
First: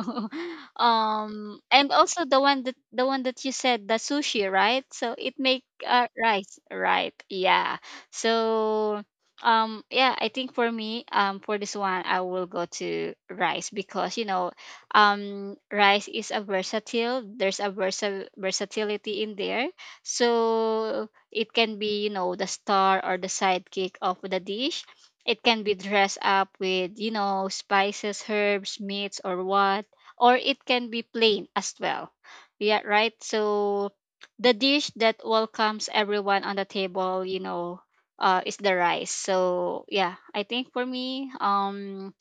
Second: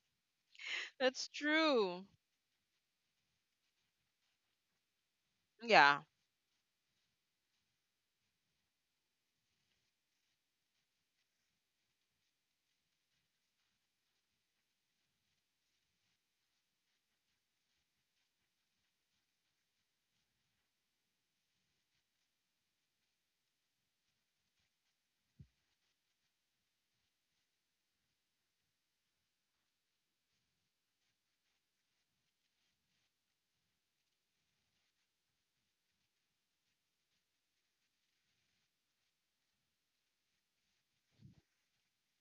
A: That's
B: and
A: true.
B: also the one that you said, the sushi, right? So it make
A: Yeah.
B: rice, right? Yeah. So, yeah, I think for me, for this one, I will go to rice, because you know, rice is a versatile. There's a versatility in there. So it can be, you know, the star or the sidekick of the dish. It can be dressed up with, you know, spices, herbs, meats, or what. Or it can be plain as well. Yeah, right? So the dish that welcomes everyone on the table, you know, is the rice. So yeah, I think for me, um,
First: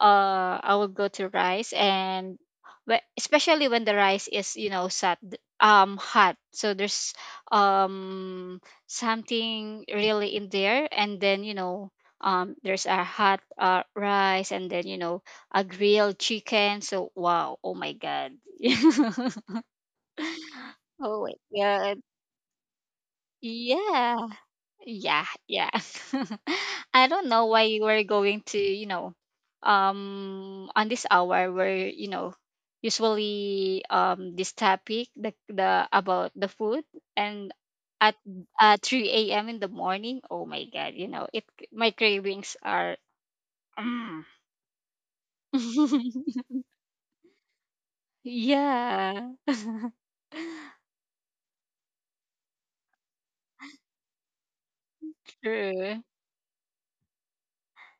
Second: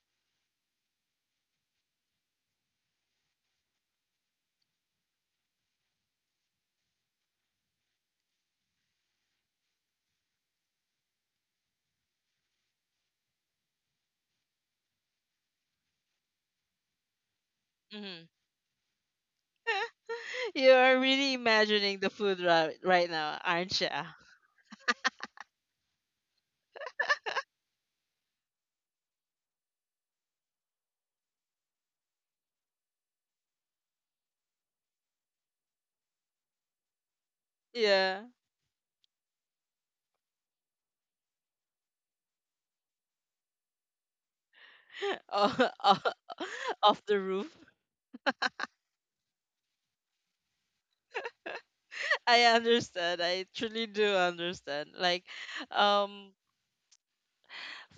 B: uh, I will go to rice. And especially when the rice is, you know, sat hot, so there's um something really in there. And then, you know, there's a hot rice, and then, you know, a grilled chicken, so wow, oh my
A: Mm-hmm.
B: god.
A: You are
B: Oh my
A: really imagining
B: god.
A: the food right, right now, aren't you?
B: Yeah. Yeah, yeah. I don't know why you were going to, you know, on this hour where, you know, usually this topic, the about the food, and at
A: Yeah.
B: 3 a.m. in the morning. Oh my God, you know, it, my cravings are, mm.
A: Oh, oh, off the roof.
B: Yeah.
A: I understand. I truly do understand. Like,
B: True.
A: um,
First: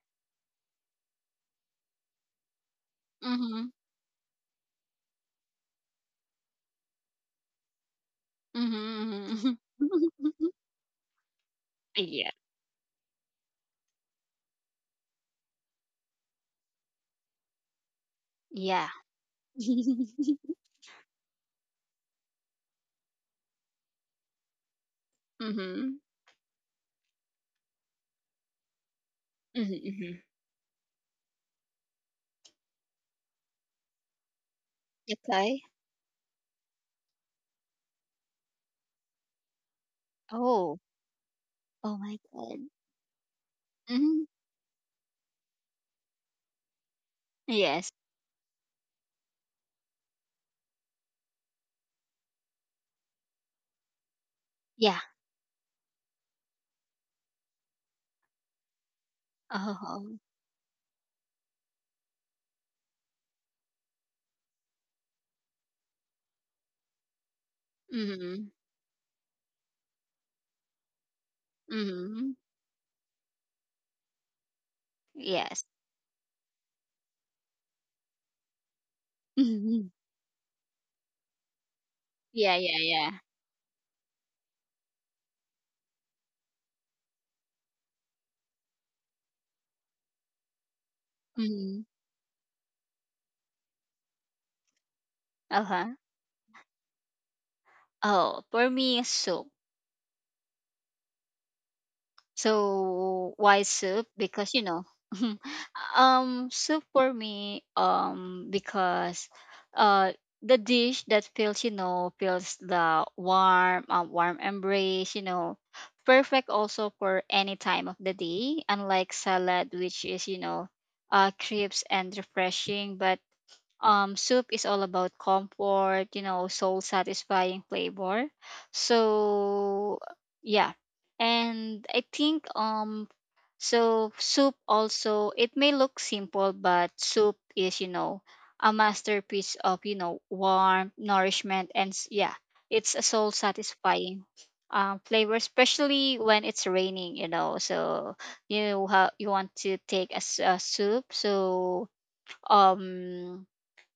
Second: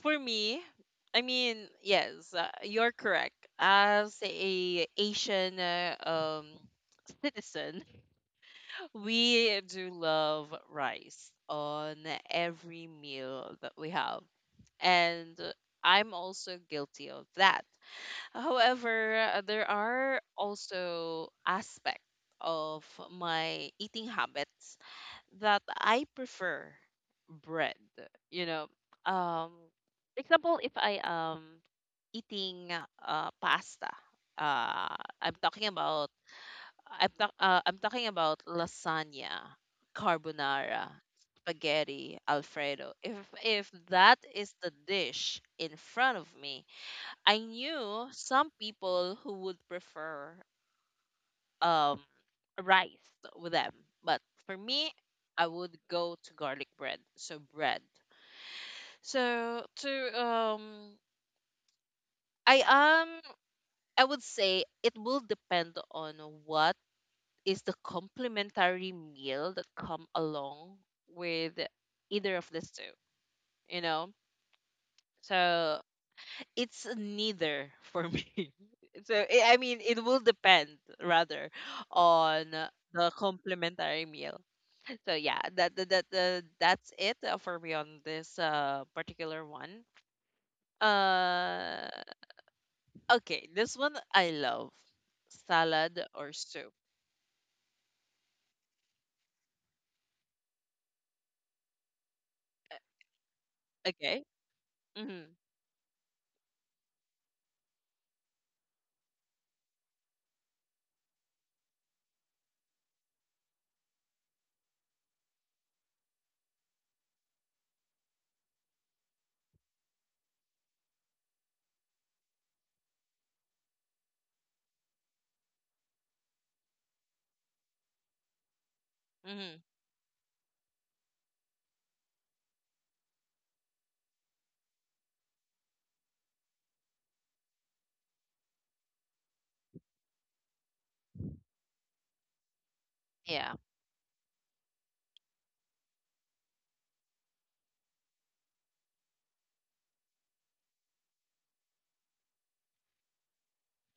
A: for me, I mean, yes, you're correct.
B: Mm-hmm.
A: As a Asian citizen,
B: Mm-hmm.
A: we do love rice on
B: Yeah.
A: every meal that we have, and I'm also guilty of that.
B: Yeah.
A: However, there are also aspects of my eating habits that
B: Mm-hmm.
A: I prefer bread. You know, um,
B: Mhm,
A: for
B: mhm.
A: example, if I am eating pasta, uh, I'm
B: Okay.
A: talking about I'm talking about lasagna,
B: Oh.
A: carbonara,
B: Oh
A: spaghetti,
B: my God.
A: alfredo. If that
B: Hmm.
A: is the dish in front of me, I
B: Yes.
A: knew some people who would prefer um rice with them, but for me,
B: Yeah.
A: I would go to garlic bread. So bread. So to
B: Oh.
A: um I um I would say it will depend on what is the
B: Mm-hmm.
A: complementary meal that come along with
B: Mm-hmm.
A: either of these two, you know?
B: Yes.
A: So it's neither for me. So I mean,
B: Mm-hmm.
A: it will depend rather on
B: Yeah, yeah,
A: the
B: yeah.
A: complimentary meal. So yeah, that's it for me on this particular one.
B: Mm-hmm.
A: Uh, okay, this one I love:
B: Uh-huh.
A: salad or soup.
B: Oh, for me, soup.
A: Uh,
B: So why soup?
A: Okay.
B: Because you know,
A: Mm-hmm.
B: soup for me, because uh, the dish that feels, you know, feels the warm, warm embrace, you know, perfect also for any time of the day. Unlike salad, which is, you know, crisp and refreshing, but soup is all about comfort, you know, soul satisfying flavor.
A: Mm-hmm.
B: So yeah, and I think, so soup also, it may look simple, but soup is, you know, a masterpiece of, you know, warmth, nourishment, and yeah, it's a soul
A: Yeah.
B: satisfying flavor, especially when it's raining, you know. So you you want to take a, a soup. So um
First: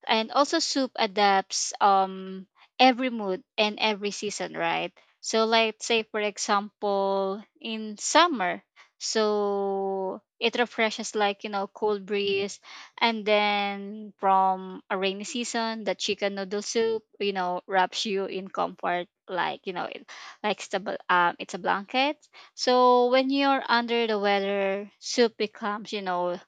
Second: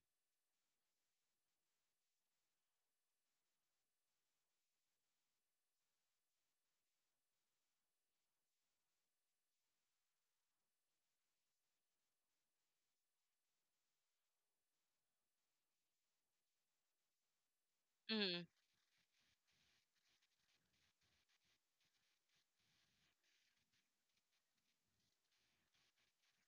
B: and also soup adapts every mood and every season, right? So like, say for example, in summer, so it refreshes like, you know, cold breeze. And then from a rainy season, the chicken noodle soup, you know, wraps you
A: Mm-hmm.
B: in comfort, like, you know, it, like it's a, it's a blanket. So when you're under the weather, soup becomes, you know,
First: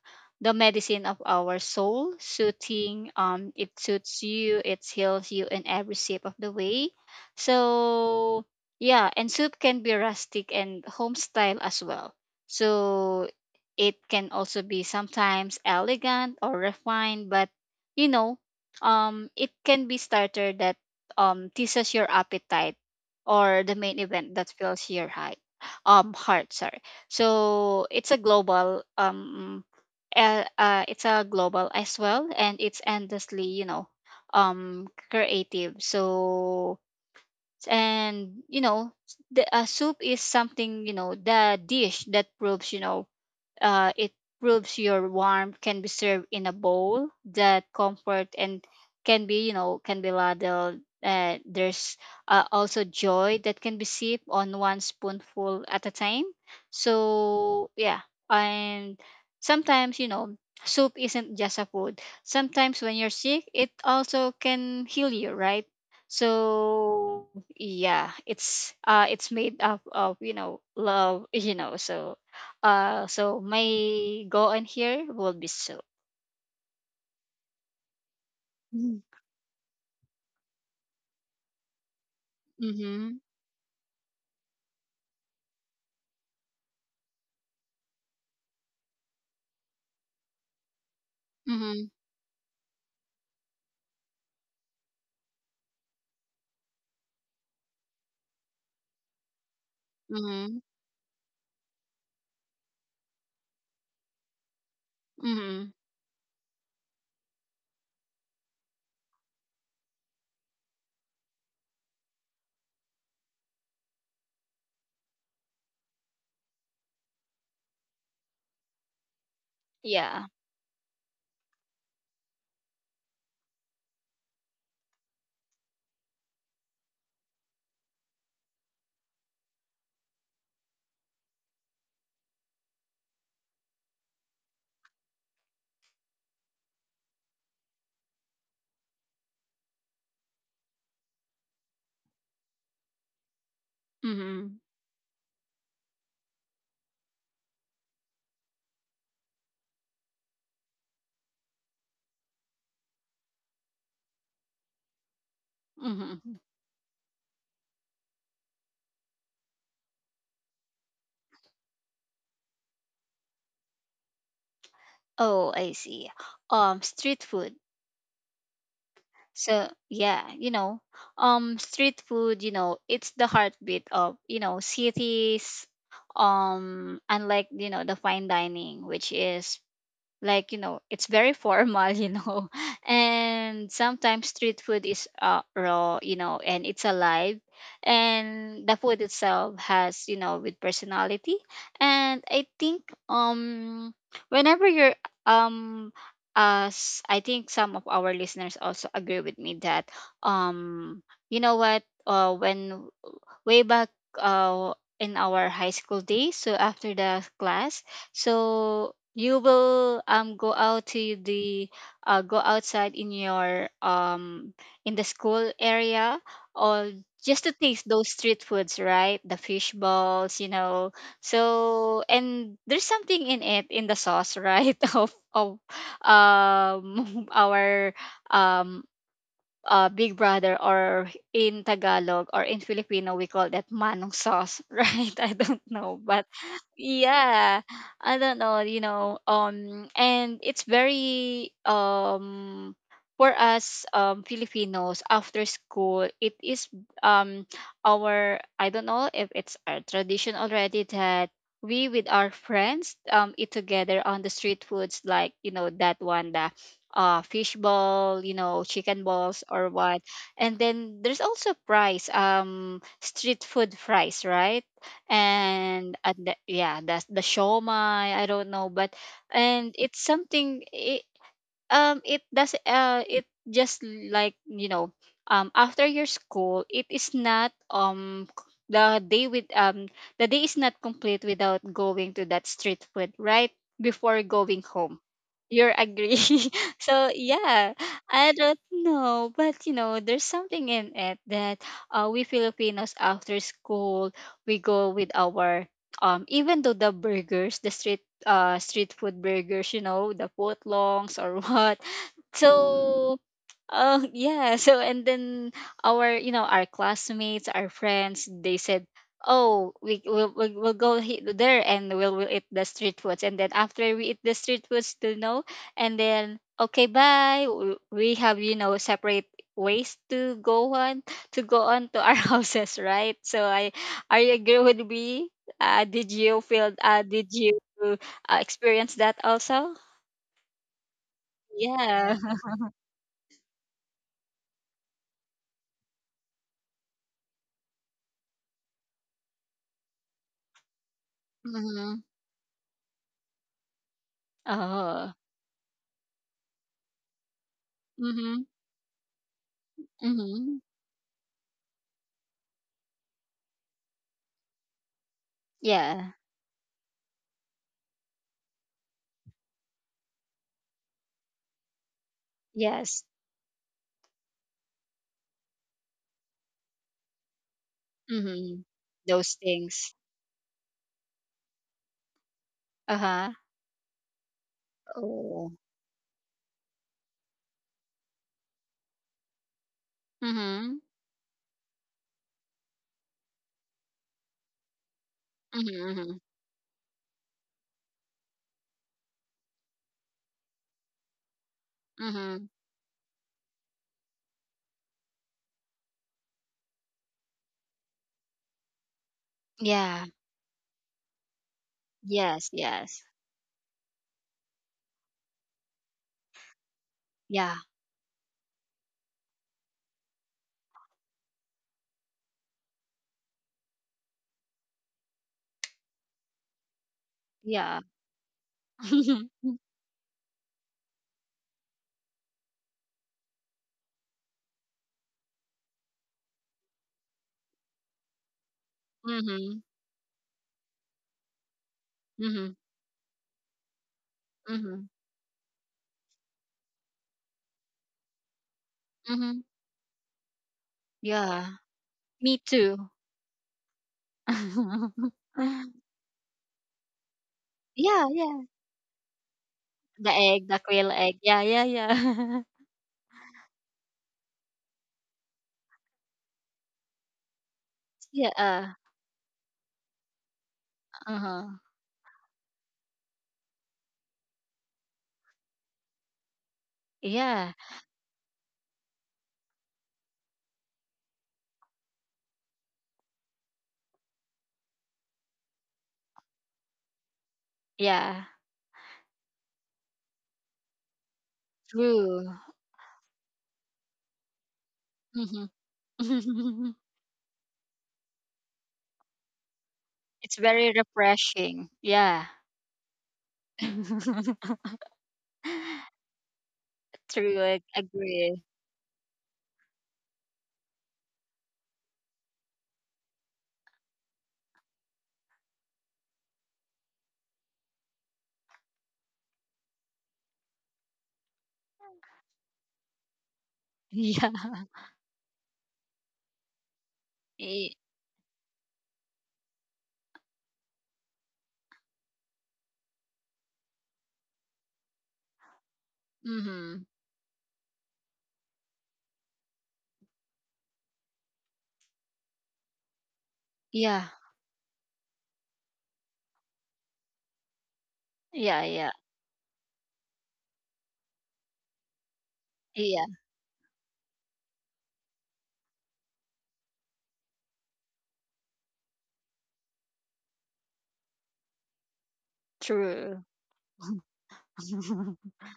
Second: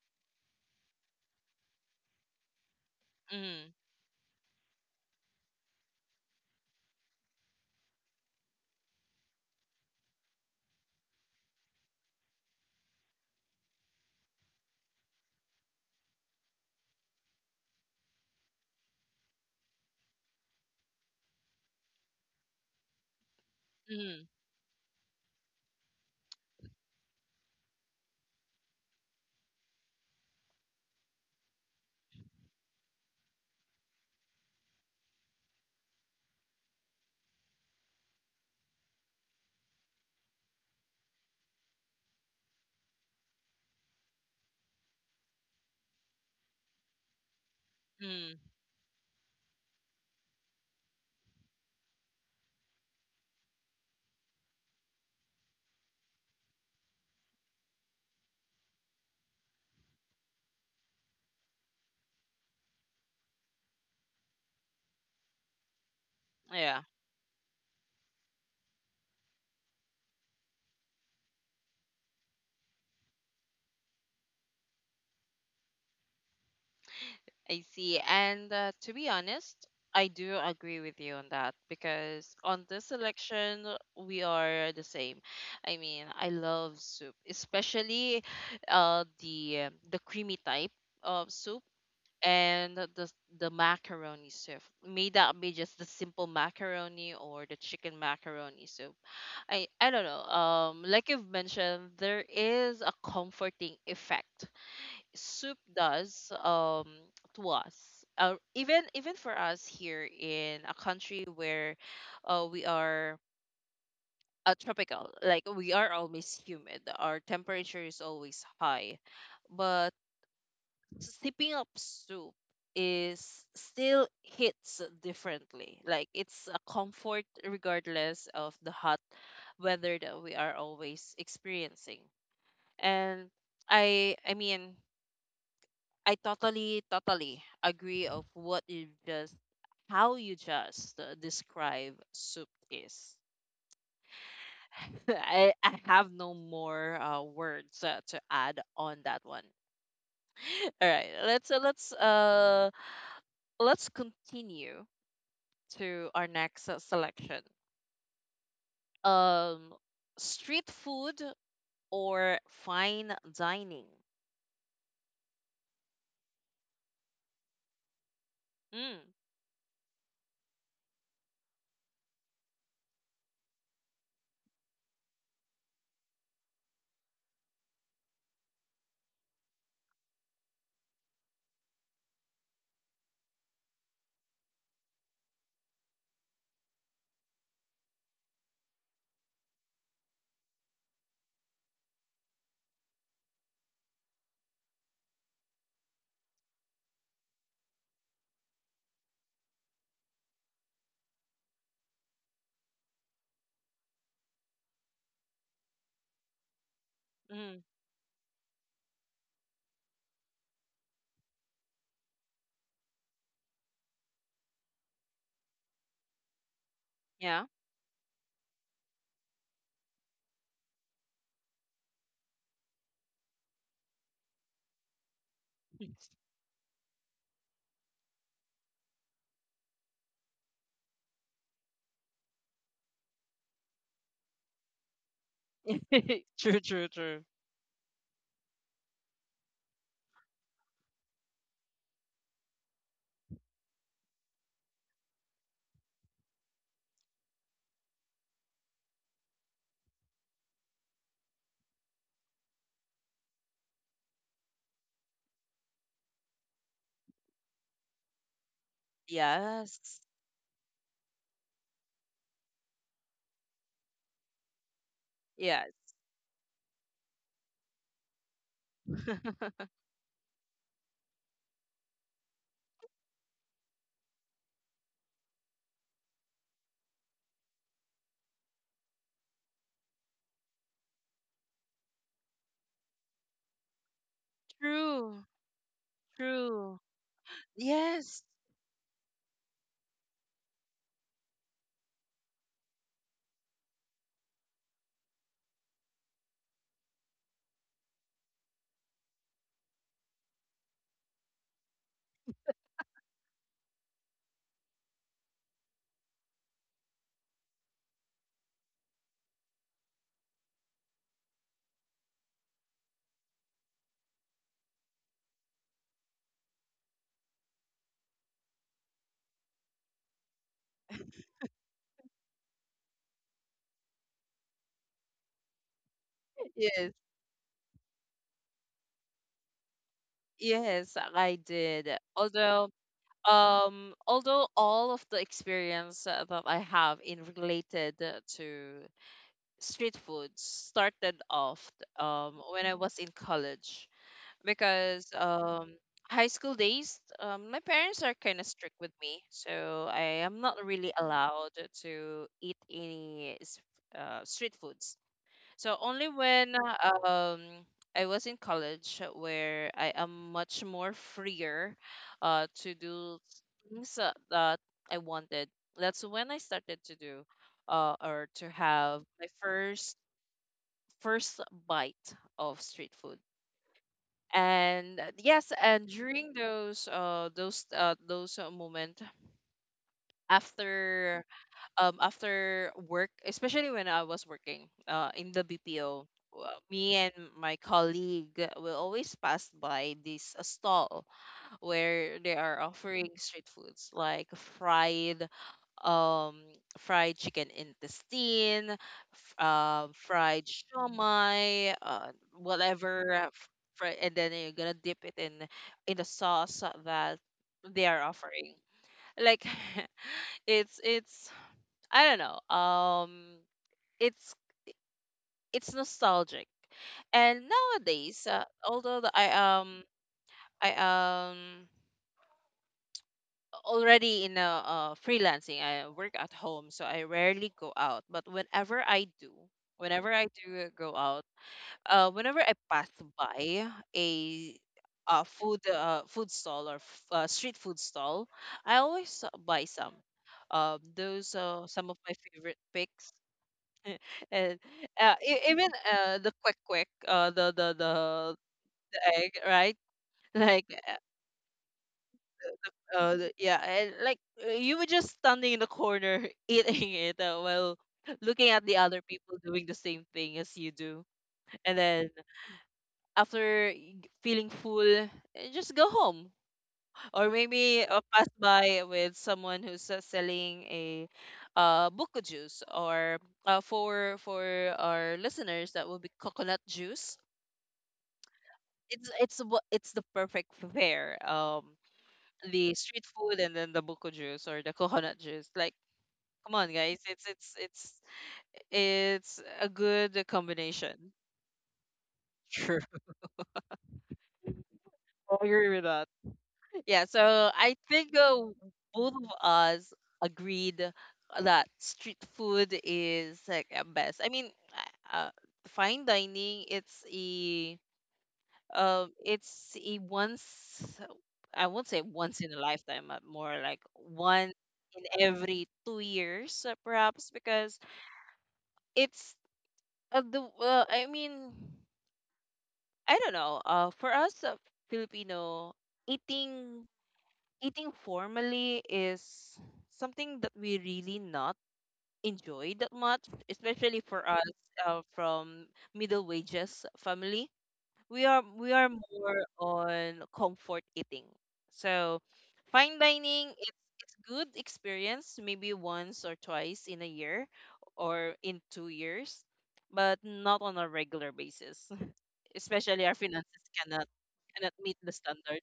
B: the medicine of our soul, soothing.
A: Mm-hmm.
B: It suits you, it heals you in every shape of the way. So yeah, and soup can be rustic and home style as well. So it can also be sometimes elegant or refined, but you know, it can be starter that teases your appetite, or the main
A: Mm-hmm.
B: event that fills your height, heart, sorry. So it's a global as well, and it's endlessly, you know, creative. So, and you know, the soup is something, you know, the dish that proves, you know, it proves your warmth can be served in a bowl, that comfort
A: Mm-hmm.
B: and can be, you know, can be ladled. There's also joy that can be sipped on one spoonful at a time. So, yeah. And sometimes, you know, soup isn't just a food. Sometimes when you're sick, it also can heal you, right?
A: Yeah.
B: So yeah, it's made up of, you know, love, you know, so so my go in here will be soup.
A: I see. And to
B: Mhm.
A: be honest, I do agree with you on that, because on this
B: Mm-hmm.
A: election, we are the same. I mean, I love soup, especially the creamy type of soup,
B: Mm-hmm.
A: and the macaroni soup. May that be just the simple macaroni or the chicken macaroni soup. I don't know.
B: Mm-hmm.
A: Like you've mentioned, there is a comforting effect soup
B: Mm-hmm.
A: does to us, even even for us here in a country where we are tropical, like we are always humid, our temperature is always high, but
B: Yeah.
A: sipping up soup is still hits differently, like it's a comfort regardless of the hot weather that we are always experiencing. And I mean, I totally, totally agree of what you just, how you just describe soup is.
B: Mm-hmm.
A: I have no more words to add on that one. All right, let's let's continue to our
B: Mm-hmm.
A: next selection. Um, street food or fine dining?
B: Oh, I see. Street food.
A: Mm,
B: So yeah, you know, Street food. It's the heartbeat of cities. Unlike the fine dining, which is like it's very formal and sometimes street food is raw and it's alive, and the food itself has with personality. And I think um Whenever you're um us I think some of our listeners also agree with me that, um you know what when way back uh, in our high school days. So after the
A: mm,
B: class, so you will go out to the, go outside in your in the school area, or
A: yeah.
B: just to taste those street foods, right? The fish balls, you know. So and there's something in it in the sauce, right? Of our um Big Brother, or in Tagalog or in Filipino, we call that manong sauce, right? I don't know, but
A: True, true, true.
B: yeah, I don't know, and it's very for us Filipinos. After school, it is um our, I don't know if it's our tradition already, that we with our friends eat together on the street foods, like that one, the fish ball, chicken balls, or
A: Yes,
B: what. And then there's also fries, street food fries, right?
A: yes.
B: And at the, yeah, that's the shomai, I don't know, but, and it's something I, it does, it just like after your school, it is not the day with the day is not complete without going to that street food, right? Before going home,
A: True,
B: you're agree.
A: true.
B: So yeah,
A: Yes,
B: I don't know, but you know there's something in it that, we Filipinos after school, we go with our, even though the burgers, the street, street food burgers, you know, the footlongs or what. So, oh, yeah. So and then our, you know, our classmates, our friends, they said, "Oh, we'll there and we'll eat the street foods." And then after we eat the street foods, you know, and then okay, bye. We have, you know, separate ways to go on to go on to our houses, right? So I, are you agree with me? Did you feel?
A: yes,
B: Did you experience that also?
A: yes, I did.
B: Yeah.
A: Although, although all of the experience that I have in related to street food started off
B: Hmm.
A: when I was in college, because
B: Oh.
A: high school days, my parents are kind
B: Mm-hmm.
A: of strict with me, so I am
B: Mm-hmm.
A: not really allowed to eat any street foods. So only
B: Yeah.
A: when um I was in college, where I am much more freer to
B: Yes.
A: do things that I wanted. That's when I started to do or to
B: Mm-hmm.
A: have my
B: Those things.
A: first bite of street food.
B: Uh-huh.
A: And
B: Oh.
A: yes, and during those moment
B: Mm-hmm.
A: after after work, especially when I was working in the
B: Mm-hmm.
A: BPO,
B: Mm-hmm.
A: me and my colleague will always pass by this stall where they
B: Mm-hmm.
A: are offering street foods like fried, um fried chicken intestine,
B: Yeah.
A: fried shawmai,
B: Yes. Yes.
A: whatever and then you're gonna dip it in the sauce that
B: Yeah.
A: they are offering, like it's I don't know. It's it's nostalgic, and
B: Yeah.
A: nowadays, although the,
B: Mm-hmm.
A: um I already in a freelancing, I work at home, so I rarely go out. But
B: Mm-hmm.
A: whenever I do go out, whenever I pass by a
B: Mm-hmm.
A: food stall or street food stall, I always
B: Mm-hmm.
A: buy some. Those
B: Yeah.
A: are some of my
B: Me
A: favorite
B: too.
A: picks. And even the quick quick
B: Yeah. Yeah.
A: the egg, right?
B: The egg, the
A: Like,
B: quail egg. Yeah. Yeah. Yeah.
A: yeah, and like, you were just standing in the corner eating it while
B: Yeah.
A: looking at the other people doing the same thing as you do,
B: Uh-huh.
A: and then after y- feeling full, just go home, or
B: Yeah.
A: maybe pass by with someone who's selling a buko juice, or for our listeners, that will be coconut juice.
B: Yeah.
A: It's the perfect pair.
B: True.
A: The street food and then the buko juice or the coconut
B: Mm-hmm.
A: juice. Like, come on, guys, it's it's a good
B: It's very
A: combination.
B: refreshing. Yeah.
A: Sure, I agree with that. Yeah,
B: True.
A: so
B: I
A: I think
B: agree.
A: both of us agreed that street food is like a best. I mean, uh, uh, fine dining, it's a once, I won't say once in a lifetime, but more like one
B: Yeah.
A: in every 2 years, perhaps, because
B: E,
A: it's the I mean, I don't know. For us, Filipino, eating
B: mm-hmm.
A: eating formally is something that we really not enjoy that much, especially
B: Yeah.
A: for us from middle wages family,
B: Yeah.
A: we are
B: Yeah.
A: more on comfort eating. So fine
B: Yeah.
A: dining, it's good experience maybe once or twice in a year or in 2 years, but not on a regular basis. Especially our
B: True.
A: finances cannot meet the standard.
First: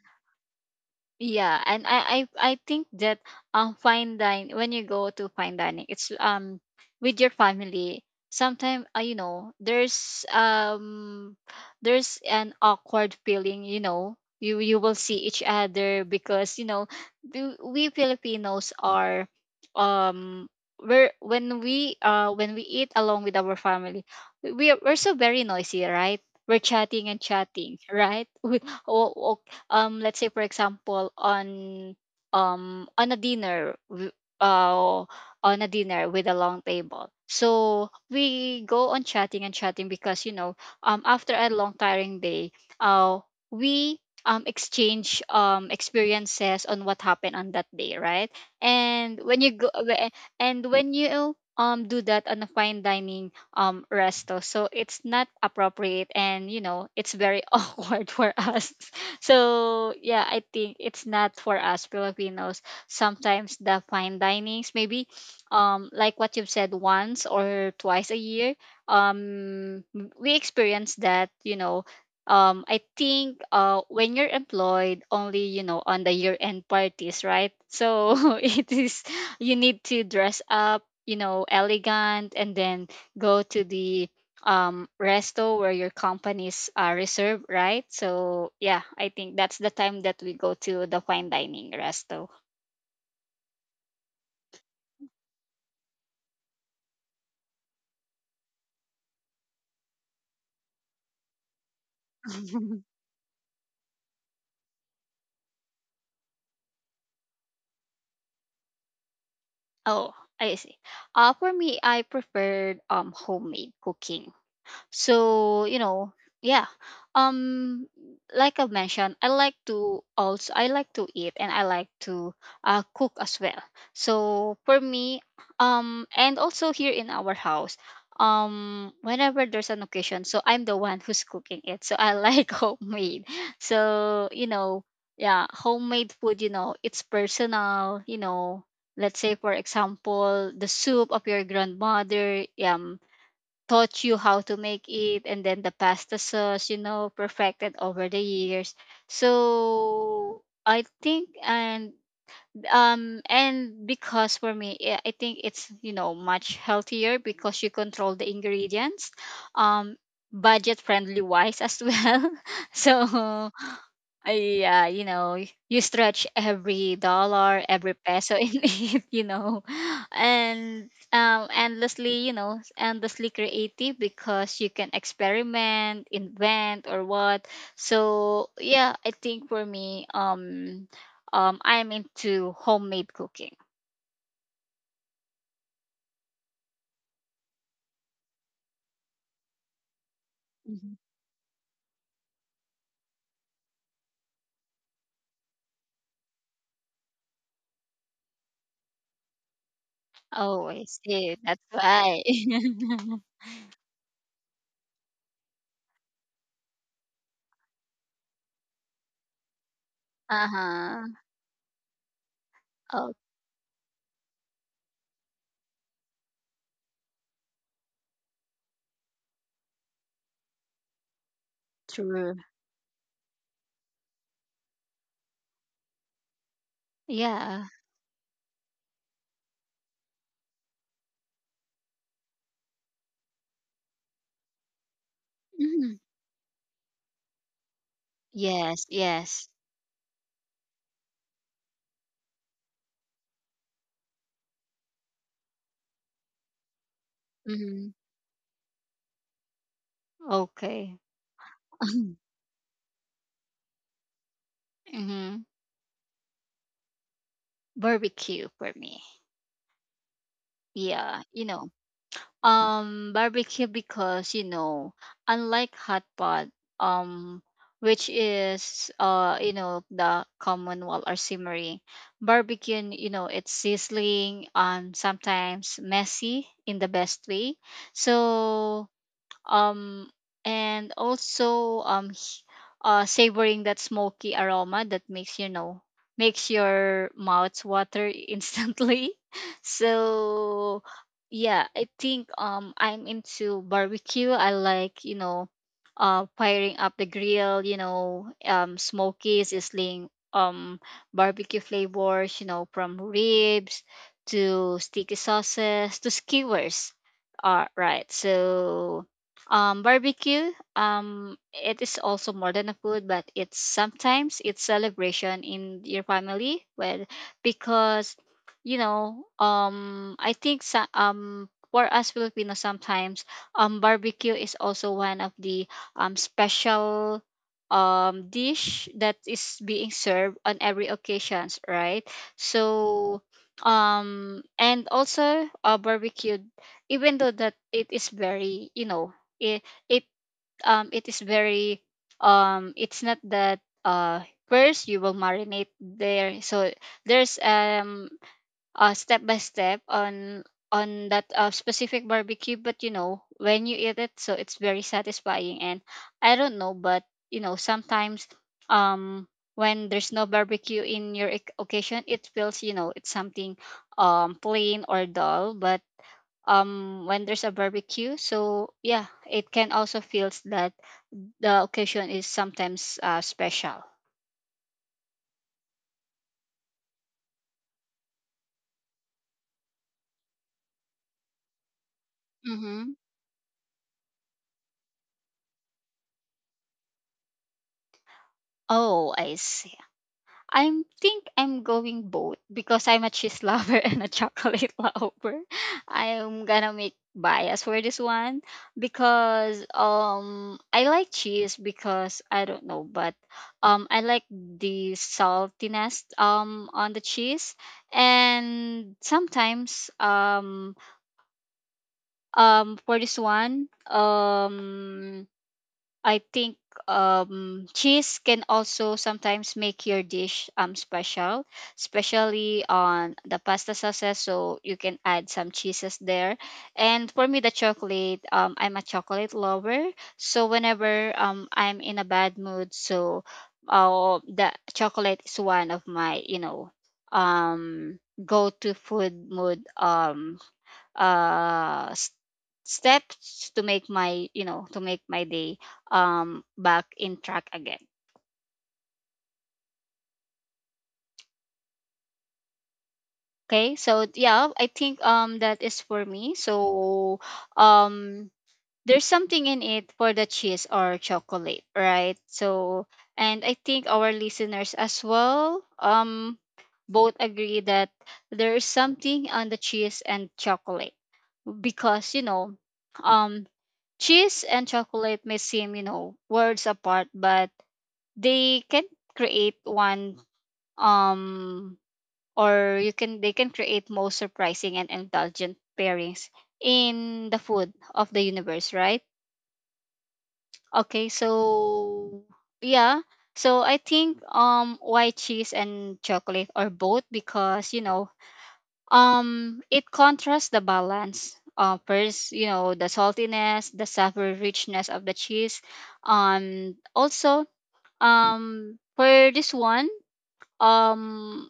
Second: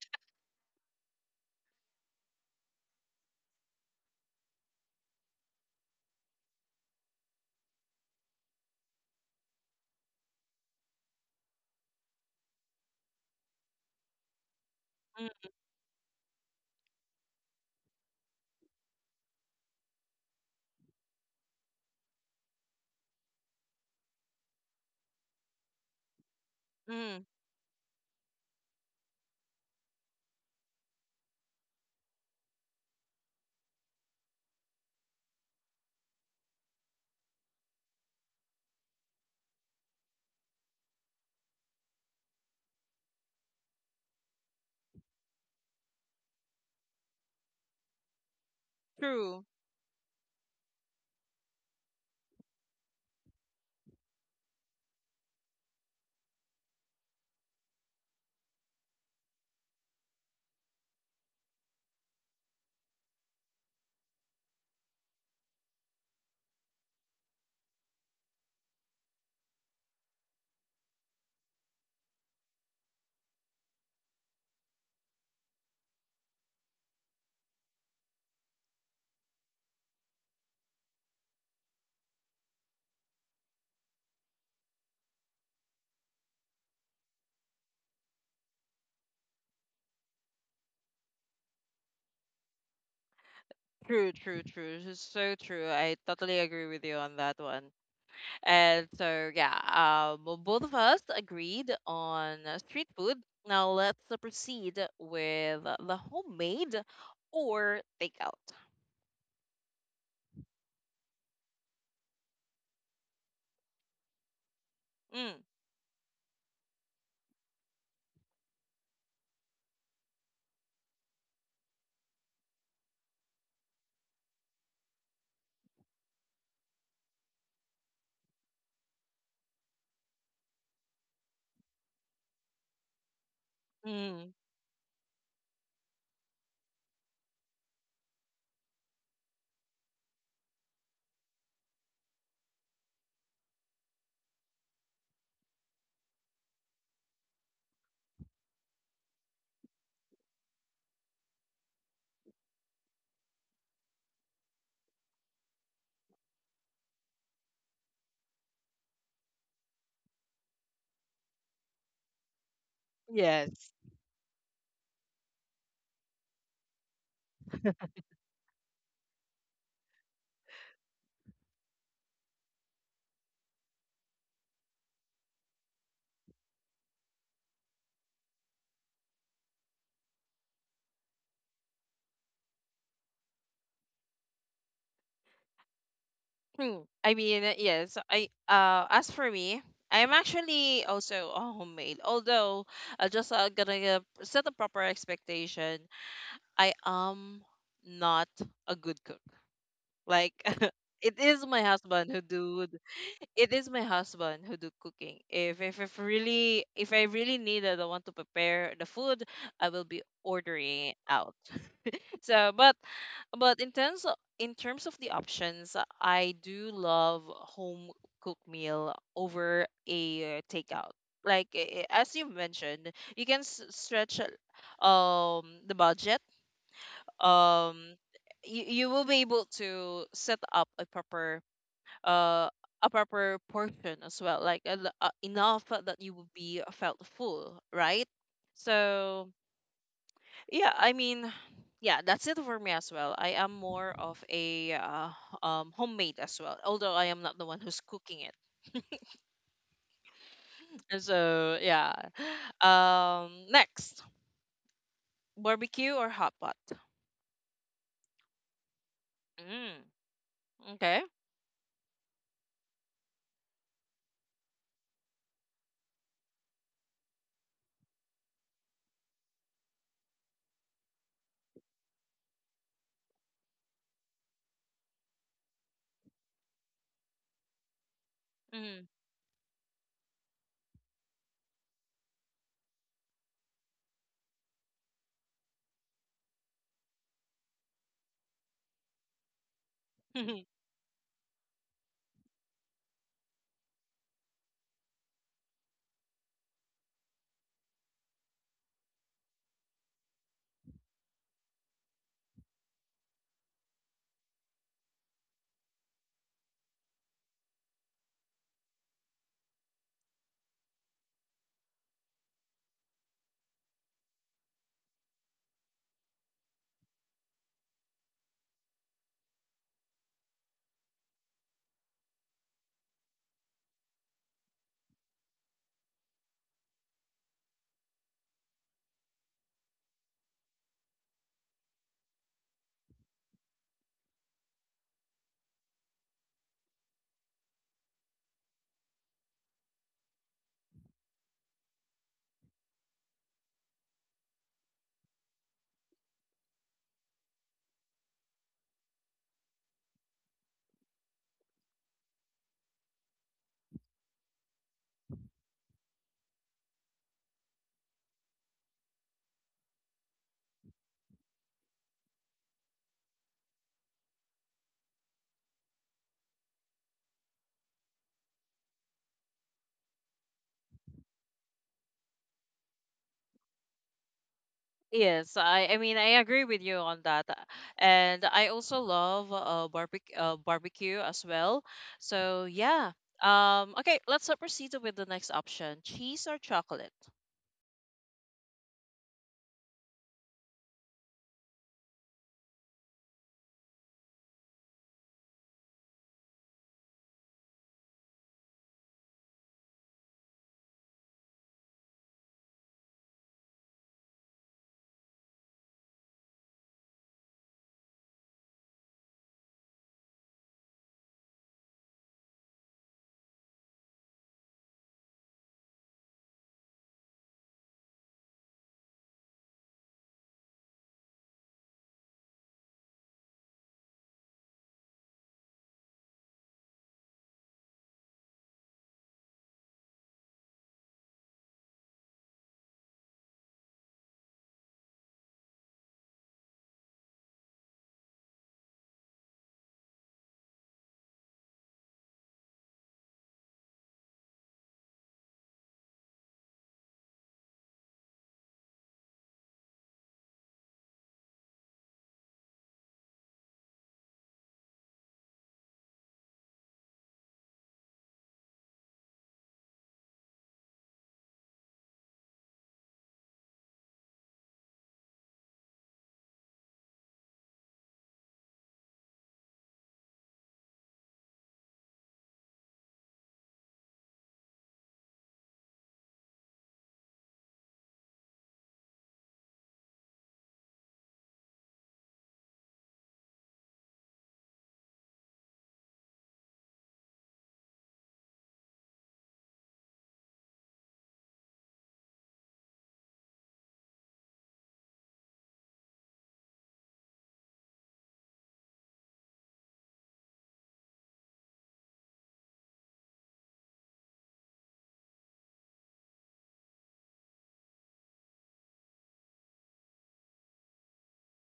B: Yeah, and I think that fine dining, when you go to fine dining, it's with your family. Sometimes you know, there's an awkward feeling. You know, you will see each other because you know we Filipinos are um we're when we eat along with our family, we're so very noisy, right? We're chatting and
A: Mm-hmm.
B: chatting, right? We, oh, let's say for example on, on a dinner uh on a dinner with a long table. So we go on chatting and chatting because you know after a long tiring day, uh we exchange experiences on what happened on that day, right? And when
A: True.
B: you go whe- and when you do that on a fine dining resto, so it's not appropriate, and you know it's very awkward for us. So yeah, I think it's not for us Filipinos. Sometimes the fine dinings, maybe like what you've said, once or twice a year, um we experience that, you know. I think when you're employed, only you know on the year-end parties, right? So it is you need to dress up, you know, elegant, and then go to the resto where your companies are reserved, right? So yeah, I think that's the time that we go to the fine dining resto.
A: True, true, true. This is so true. I totally agree with you on that one. And so, yeah, both of us agreed on street food. Now let's proceed with the homemade or takeout.
B: Oh, I see. For me, I preferred homemade cooking.
A: Mm,
B: So you know, yeah, um like I mentioned, I like to also, I like to eat and I like to cook as well. So for me, and also here in our house, whenever there's an occasion, so I'm the one who's cooking it, so I like homemade. So
A: mm,
B: you know, yeah, homemade food, you know, it's personal, you know. Let's say for example the soup of your grandmother taught you how to make it, and then the pasta sauce, you know, perfected over the years. So I think, and because for me, yeah, I think it's you know much healthier because you control the ingredients, um budget friendly wise as well. So
A: Yes.
B: I, yeah, you know, you stretch every dollar, every peso in it, you know, and endlessly, you know, endlessly creative because you can experiment, invent, or what. So yeah, I think for me, I'm into homemade cooking.
A: Hmm. I mean, yes, I as for me, I'm actually
B: Mhm.
A: also a homemade. Although, I just gonna set a proper expectation, I am not a good cook. Like
B: Oh, I
A: it
B: see.
A: is
B: That's
A: my husband
B: why.
A: who do th- it is my husband who do cooking. If I really need that I want to prepare the food, I will be
B: Uh
A: ordering it
B: huh.
A: out. So, but
B: Oh,
A: but in terms of the options, I do love home cooked meal over a takeout. Like as you
B: true.
A: mentioned, you can stretch the budget.
B: Yeah.
A: um you, you will be able to set up uh a proper portion as well like enough
B: Mhm.
A: that you will be felt full, right?
B: Yes.
A: So
B: Yes.
A: yeah, I mean, yeah, that's it for me as well. I am more of a homemade as well, although I am not the one who's
B: Hmm.
A: cooking it.
B: Okay.
A: And so yeah. Next,
B: Hmm.
A: barbecue or hot pot?
B: Barbecue for me.
A: mm, okay.
B: Yeah, you know, barbecue because you know, unlike hot pot, um, which is you know, the common wall or simmering, barbecue, you know, it's sizzling and sometimes messy in the best way. So
A: Mm.
B: um and also savoring that smoky aroma that makes you know makes your mouth water instantly. So yeah, I think I'm into barbecue. I like, you know, firing up the grill, you know, smoky, sizzling, barbecue flavors, you know, from ribs to sticky sauces to skewers, right? So barbecue, it is also more than a food, but it's sometimes it's celebration in your family. Well, because you know, I think so, for us Filipinos sometimes barbecue is also one of the special dish that is being served on every occasions, right? So and also barbecue, even though that it is very you know it it it is very it's not that first you will marinate there, so there's a step by step on that specific barbecue, but you know when you eat it so it's very satisfying, and I don't know, but you know sometimes um when there's no barbecue in your occasion, it feels, you know, it's something plain or dull, but when there's a barbecue, so yeah, it can also feels that the occasion is sometimes special.
A: Yes, I mean I agree with you on that. And I also love barbecue as well. So
B: Mm-hmm.
A: yeah, okay, let's proceed with the next option: cheese or chocolate.
B: Oh, I see. I think I'm going both because I'm a cheese lover and a chocolate lover. I'm gonna make bias for this one because I like cheese because I don't know, but I like the saltiness on the cheese. And sometimes for this one, I think cheese can also sometimes make your dish special, especially on the pasta sauces. So you can add some cheeses there. And for me, the chocolate. I'm a chocolate lover. So whenever I'm in a bad mood, so the chocolate is one of my, you know, um go to food mood uh s- steps to make my, you know, to make my day back in track again. Okay, so yeah, I think that is for me. So um there's something in it for the cheese or chocolate, right? So and I think our listeners as well both agree that there is something on the cheese and chocolate. Because you know, um cheese and chocolate may seem, you know, words apart, but they can create one, um or you can, they can create most surprising and indulgent pairings in the food of the universe, right? Okay, so yeah. So I think why cheese and chocolate or both? Because you know, it contrasts the balance. First, you know, the saltiness, the savory richness of the cheese. Also, for this one, um,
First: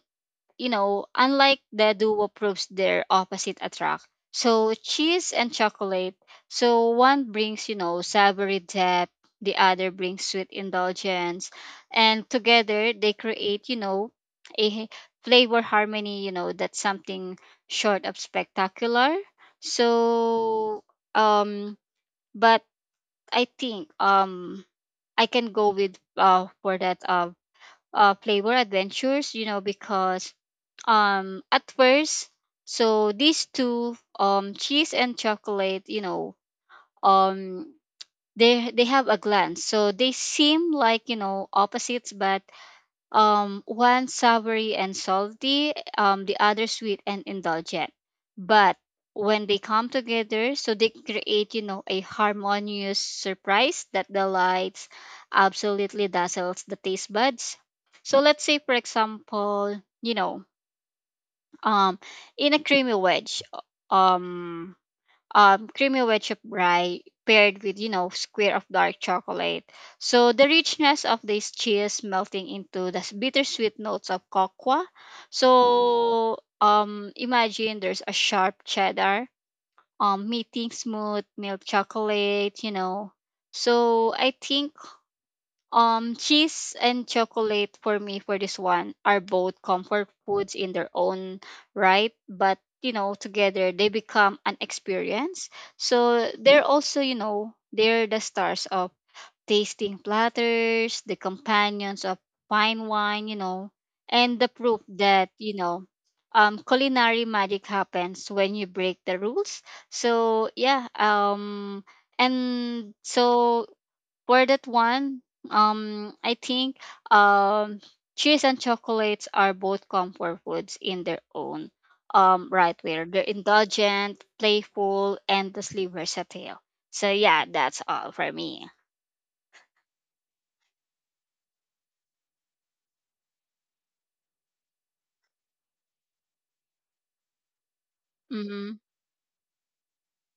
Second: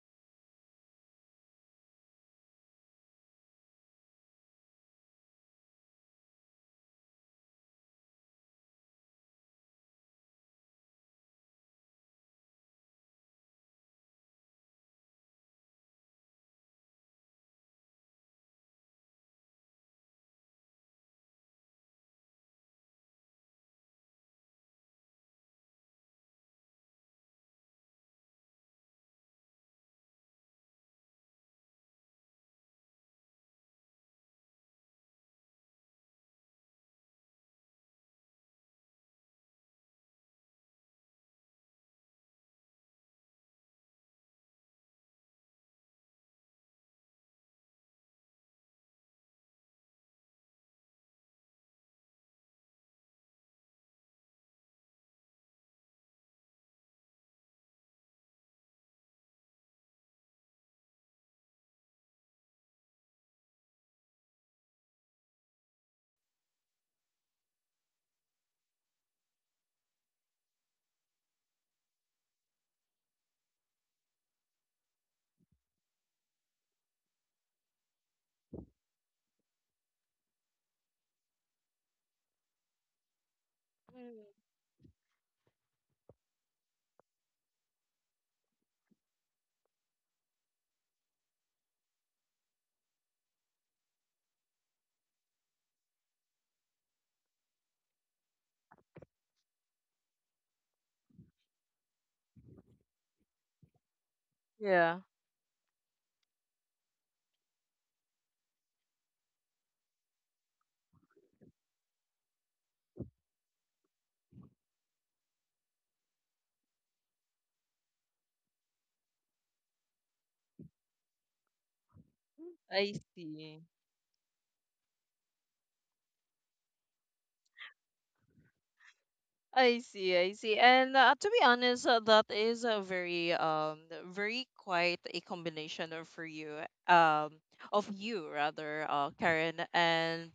B: you know, unlike the duo proves their opposite attract. So cheese and chocolate. So one brings, you know, savory depth, the other brings sweet indulgence. And together they create, you know, a flavor harmony, you know, that's something short of spectacular. So um but I think I can go with for that flavor adventures, you know, because at first, so these two cheese and chocolate, you know, um they have a glance, so they seem like you know opposites, but one savory and salty, the other sweet and indulgent, but when they come together, so they create, you know, a harmonious surprise that delights, absolutely dazzles the taste buds. So let's say for example, you know, um in a creamy wedge um creamy wedge of rye paired with, you know, square of dark chocolate, so the richness of this cheese melting into the bittersweet notes of cocoa. So imagine there's a sharp cheddar meeting smooth milk chocolate, you know. So I think cheese and chocolate for me for this one are both comfort foods in their own right, but you know, together they become an experience. So they're also, you know, they're the stars of tasting platters, the companions of fine wine, you know, and the proof
A: Yeah,
B: that, you know, culinary magic happens when you break the rules. So yeah, and so for that one, I think um, cheese and chocolates are both comfort foods in their own right,
A: I
B: where they're
A: see.
B: indulgent, playful, endlessly versatile. So yeah, that's all for me.
A: I see, I see. And to be honest, that is a very very quite a combination of for you um of you
B: Mm-hmm.
A: rather, uh, Karen, and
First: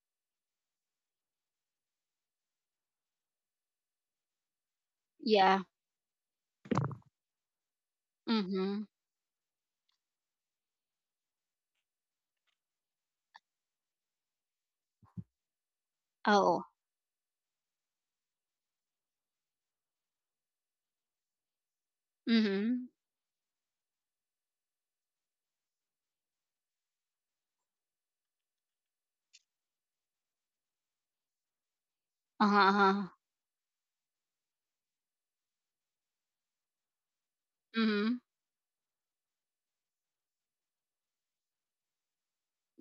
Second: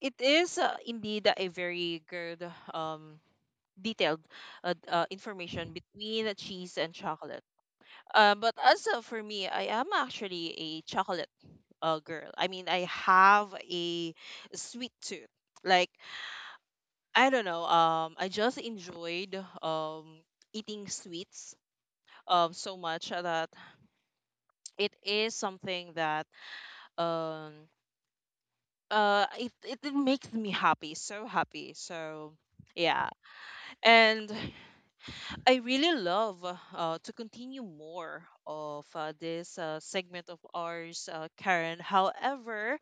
A: it is indeed a very good detailed,
B: Yeah.
A: information between the cheese and chocolate. But
B: Mm-hmm.
A: also for me, I am actually a chocolate girl. I mean, I have a sweet tooth. Like
B: Oh.
A: I don't know. I just enjoyed um eating sweets so
B: Mm-hmm.
A: much that it is something that um it it makes me happy. So yeah,
B: Uh-huh.
A: and I really love to continue
B: Mm-hmm.
A: more of this segment of ours, Karen. However,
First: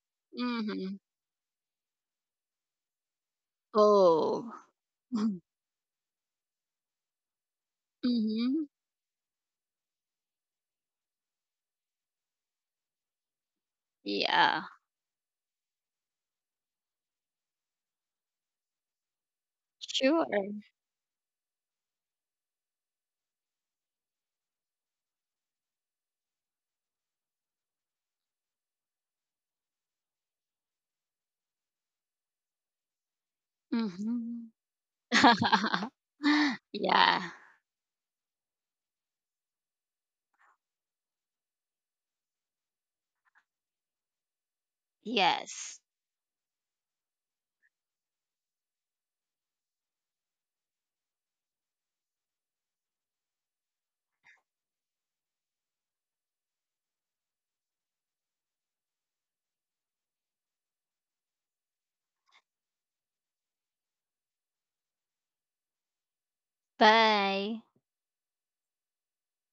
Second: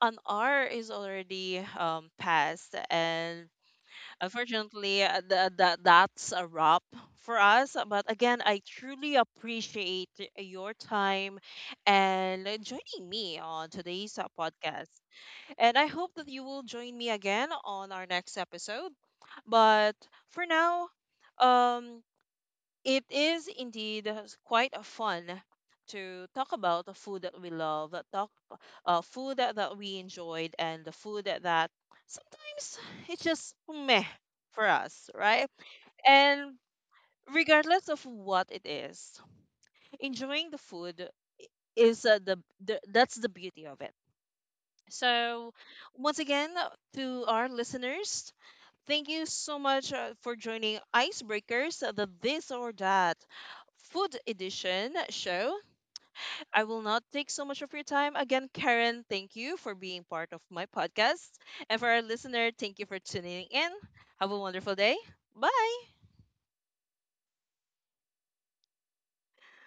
A: an hour is
B: Mm-hmm.
A: already passed, and
B: Oh.
A: unfortunately, that's a wrap for us. But again, I
B: Mm-hmm.
A: truly appreciate your time and joining me on today's
B: Yeah.
A: podcast. And I hope that you will join me again on our next episode. But
B: Sure.
A: for now, um it is indeed quite a fun to talk about the food that we love, talk food that, that we enjoyed, and the food that, that sometimes it's just meh
B: Mm-hmm.
A: for us, right? And
B: Yeah.
A: regardless of what it is, enjoying the food is the that's the beauty of it. So,
B: Yes.
A: once again, to our listeners, thank you so much for joining Icebreakers, the This or That Food Edition show. I will not take so much of your time. Again, Karen, thank you for being part of my podcast. And for our listener, thank you for tuning in. Have a wonderful day. Bye.
B: Bye.